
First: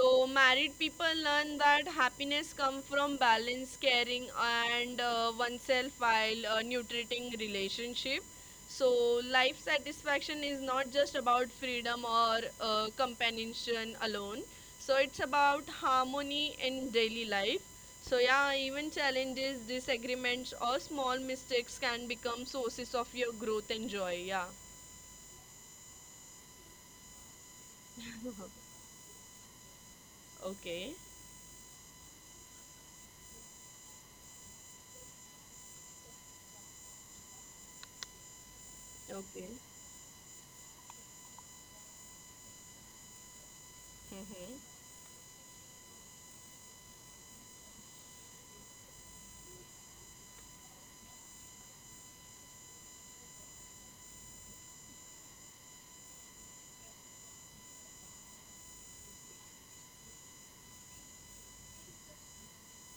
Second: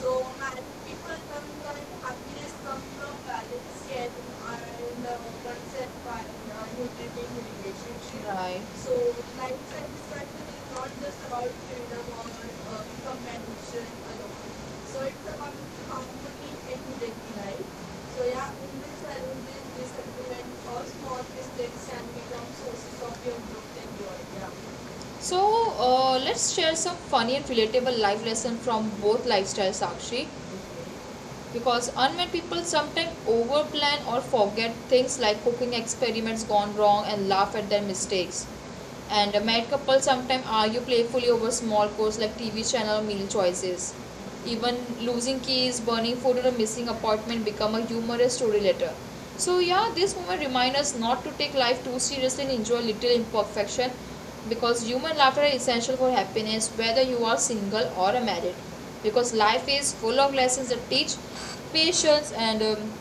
So,
married people learn that
happiness
happiness
comes
comes
from
from balance,
balance and
caring, and
uh,
uh,
WhatsApp
oneself
part,
while uh,
now you're getting
nutriting
in relationship.
relationship.
Right. So
So
life
life
satisfaction
satisfaction is
is not
not just
just about
about
freedom
freedom
or
or
uh,
uh,
companionship
companionship alone
alone. So
so it's
it's about
about
harmony
harmony
and
in daily
daily
life.
life.
So
So yeah,
yeah,
in
even
this
challenges,
challenges, disagreement
disagreements
or
or
small
small mistakes
mistakes can
can
become
become
sources
sources
of
of your
your
growth
growth
and
and joy.
joy. Yeah.
Yeah. So uh, let's share some funny and relatable life lesson from both lifestyles, Sakshi,
Okay.
because unmet people sometimes overplan or forget things like cooking experiments gone wrong and laugh at their mistakes and
Okay.
married couples sometimes argue playfully over small quirks like T V channel or meal choices. Even
Mm-hmm.
losing keys, burning food, or a missing apartment become a humorous story later. So yeah, this moment reminds us not to take life too seriously and enjoy little imperfection because human laughter is essential for happiness whether you are single or married because life is full of lessons that teach patience and um,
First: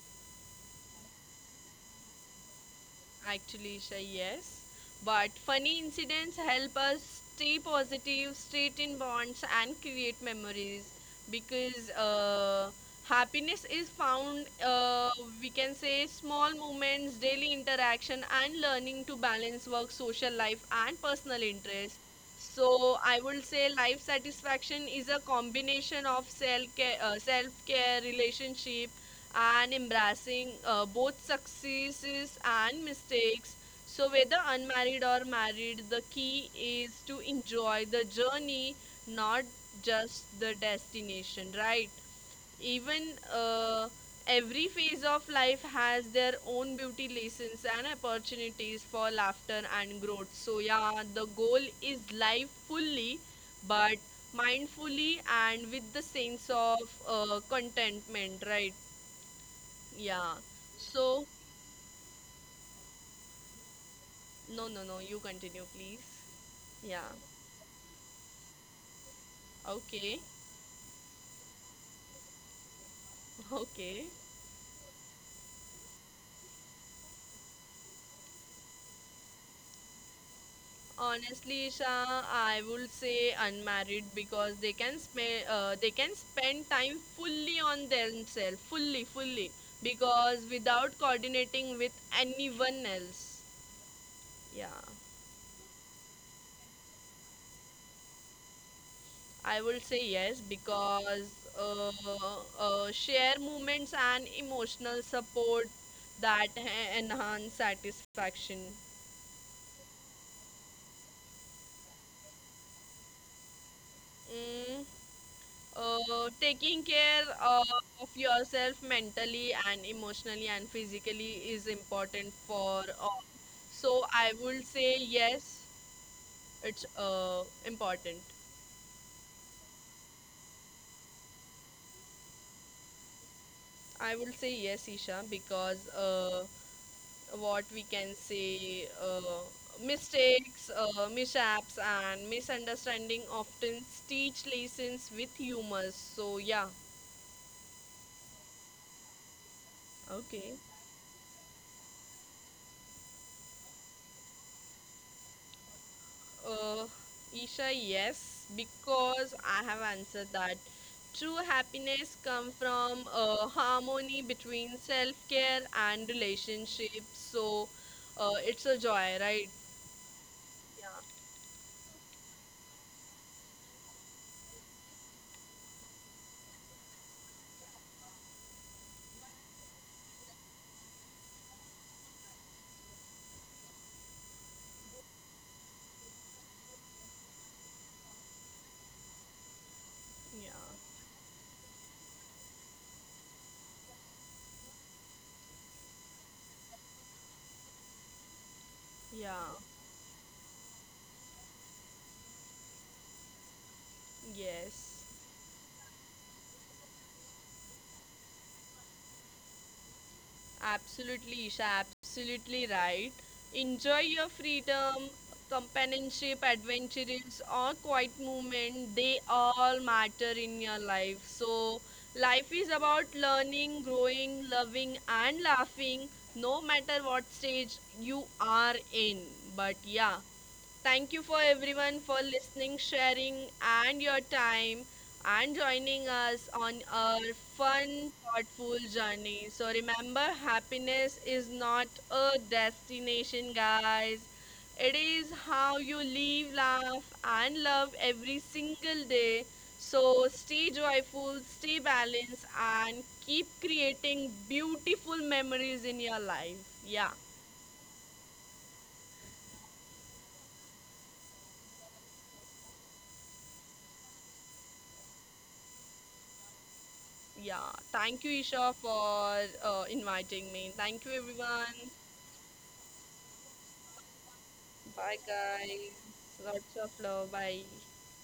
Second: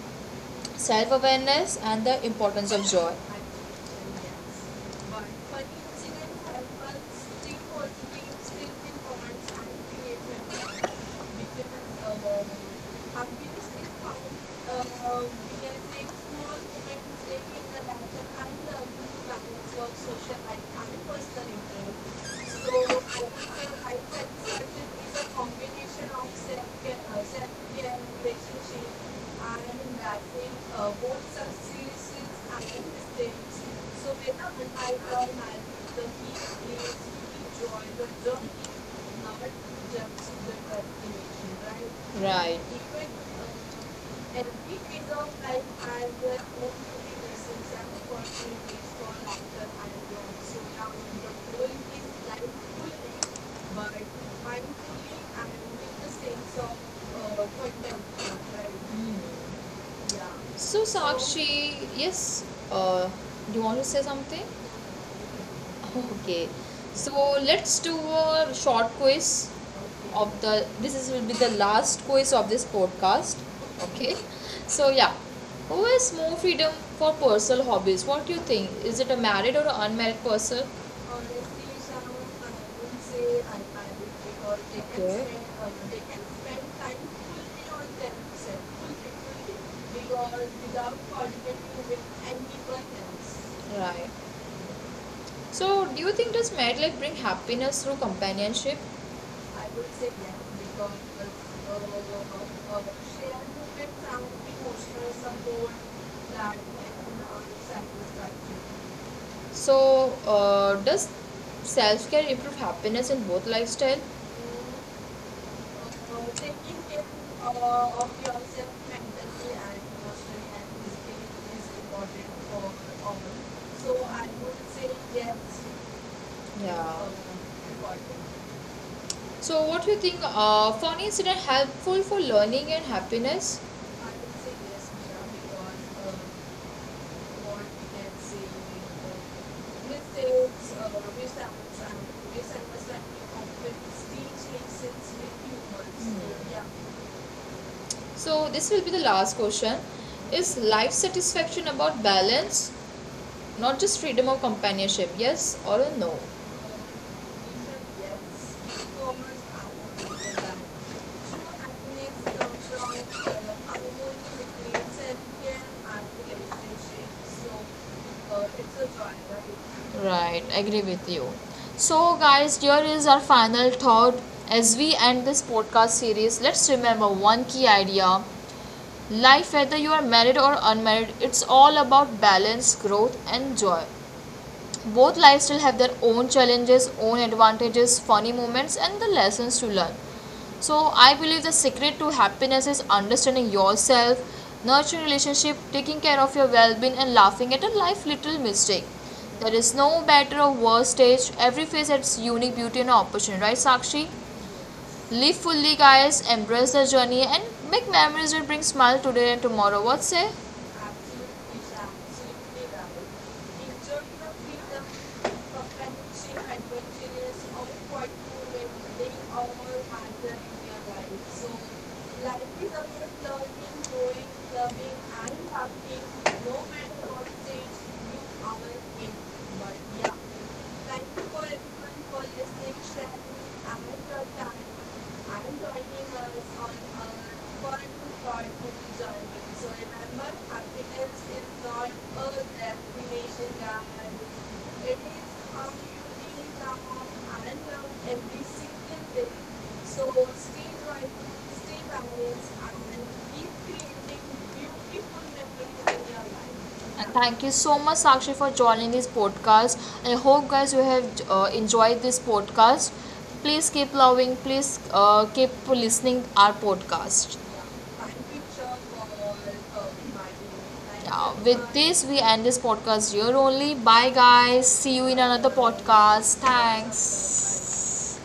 self awareness, and the importance of joy.
Actually, Isha, yes. But funny incidents help us stay positive, straighten bonds, and create
And
memories because uh, happiness is found, uh,
uh,
we can say, small moments, daily interaction, and learning to balance work, social life, and personal interest. So I
So
would say life satisfaction is a combination of self care, uh, self
uh,
care, relationship,
uh,
and embracing
adapting
uh,
uh, both
both
substances
successes
and
and mistakes.
systems. So
So, whether
without the
unmarried or
iron and
married,
the
the
heat
key
needs
is to
to
enjoy
join
the
the journey,
journey,
not
not
just
just the
the destination,
destination, right?
right? Right.
Even
Even
uh,
uh, and
every
it is
phase
all
of
like
life
I
has
will
their own
only
beauty
lessons
lessons
and
and
opportunities
opportunities
for
for
after
laughter
I.
and growth.
So
So,
now
yeah, the
the
goal
goal
is
is like
life
fully,
fully but
but mindfully
mindfully
and
and
with
with the
the
sense
sense of
of
uh,
uh,
contentment,
contentment,
right?
right?
Mm. Yeah.
Yeah.
So,
So,
Sakshi, yes, uh, do you want to say something?
no, no, no, you continue, please.
Okay,
Yeah.
so let's do a short quiz
Okay.
of the. This is will be the last quiz of this podcast.
Okay.
Okay, so yeah, who has more freedom for personal hobbies? What do you think? Is it a married or an unmarried person? Honestly,
Honestly, Isha,
Sharon, I
I would
would say
say
unmarried
unmarried because
because
they
they
can
can, okay, spend,
spend
uh,
uh, they
they
can
can spend
spend time
time
fully
fully
on
on
themselves,
themselves,
fully,
fully, fully,
fully, because
because without
without coordinating
conflicting
with
with
anyone
anyone else.
else.
Right.
Yeah.
So, do you think does marriage bring happiness through companionship? I
I
would
would
say
say
yes,
yes
because
because
uh,
uh,
uh, uh,
uh, share
sharing with
moments and
family,
emotional
emotional
support
support,
that
that
ha-
and uh,
enhance satisfaction.
satisfaction. So, uh, does self care improve happiness in both lifestyle?
Mm,
Uh,
uh,
taking
taking
care
care uh,
uh, of
of
yourself
yourself
mentally
mentally
and
and emotionally
emotionally
and
and
physically
physically
is
is important
important
for
for
all.
all. So
So I
I
would
would
say
say
yes.
yes,
Yeah,
it's uh,
uh,
important.
important. So, what do you think? Uh, found incident helpful for learning and happiness? I
I
would
will say
say
yes,
yes,
Isha,
Mira,
because
because um,
uh,
what
what we
we
can
can see
say, uh,
uh,
mistakes,
mistakes, uh,
uh, mishaps,
misunderstand-
and misunderstanding
misunderstanding often
often
teach
teach
lessons
lessons with
with
humor.
humans.
So
So,
yeah,
yeah. So, this will be the last question.
okay.
Is life satisfaction about balance, not just freedom or companionship? Yes or a no?
Uh, Isha, yes, because I have answered that. True happiness comes from uh, harmony between self-care and relationships. So, uh, it's a joy, right?
Right, agree
Yeah,
with you. So, guys, here is our final thought. As we end this podcast series, let's remember one key idea: life, whether you are married or unmarried, it's all about balance, growth, and joy. Both lifestyle have their own challenges, own advantages, funny moments, and the lessons to learn.
Yeah,
So I believe the secret to happiness is understanding yourself, nurturing relationship, taking care of your well-being, and laughing at a life little mistake. There
yeah,
is no better or worse stage. Every phase has unique beauty and opportunity, right, Sakshi?
yes.
Live fully, guys. Embrace the journey and make memories that bring smile today and tomorrow. What say? Thank
Absolutely, Isha,
you
absolutely right. Enjoy your freedom, companionship, adventures, or quiet movement. They all matter in your life. So, life is about learning, growing, loving, and laughing, no matter what stage you are in. But yeah,
for
thank you for
everyone
everyone for
for listening,
listening,
sharing,
sharing, and
and
your
does that.
time
I'm
and joining
driving
us
was on
on
a
our
fun
fun,
part
thoughtful
movie journey.
journey. So
So
remember,
remember, happiness
happiness
is
is not
not a
a
destination,
destination, guys.
guys.
It
It is
is
how
how you
you feel
live,
now
laugh,
and
and
now
love every
every
single
single
day.
day. So
So
stay
stay
driving,
joyful, stay
stay
balanced,
balanced,
and
and
keep
keep creating
creating beautiful
beautiful
memories
memories
in
in
your
your life.
life. Yeah.
And thank you so much, Sakshi, for joining this podcast. I hope, guys, you have uh, enjoyed this podcast. Please keep loving, please uh, keep listening our podcast.
Yeah, thank you, Isha, for uh, inviting me. Thank you,
Yeah, with
everyone.
this, we end this podcast here only. Bye, guys. See you
Bye,
in another
guys.
podcast.
Lots of love. Bye.
Thanks.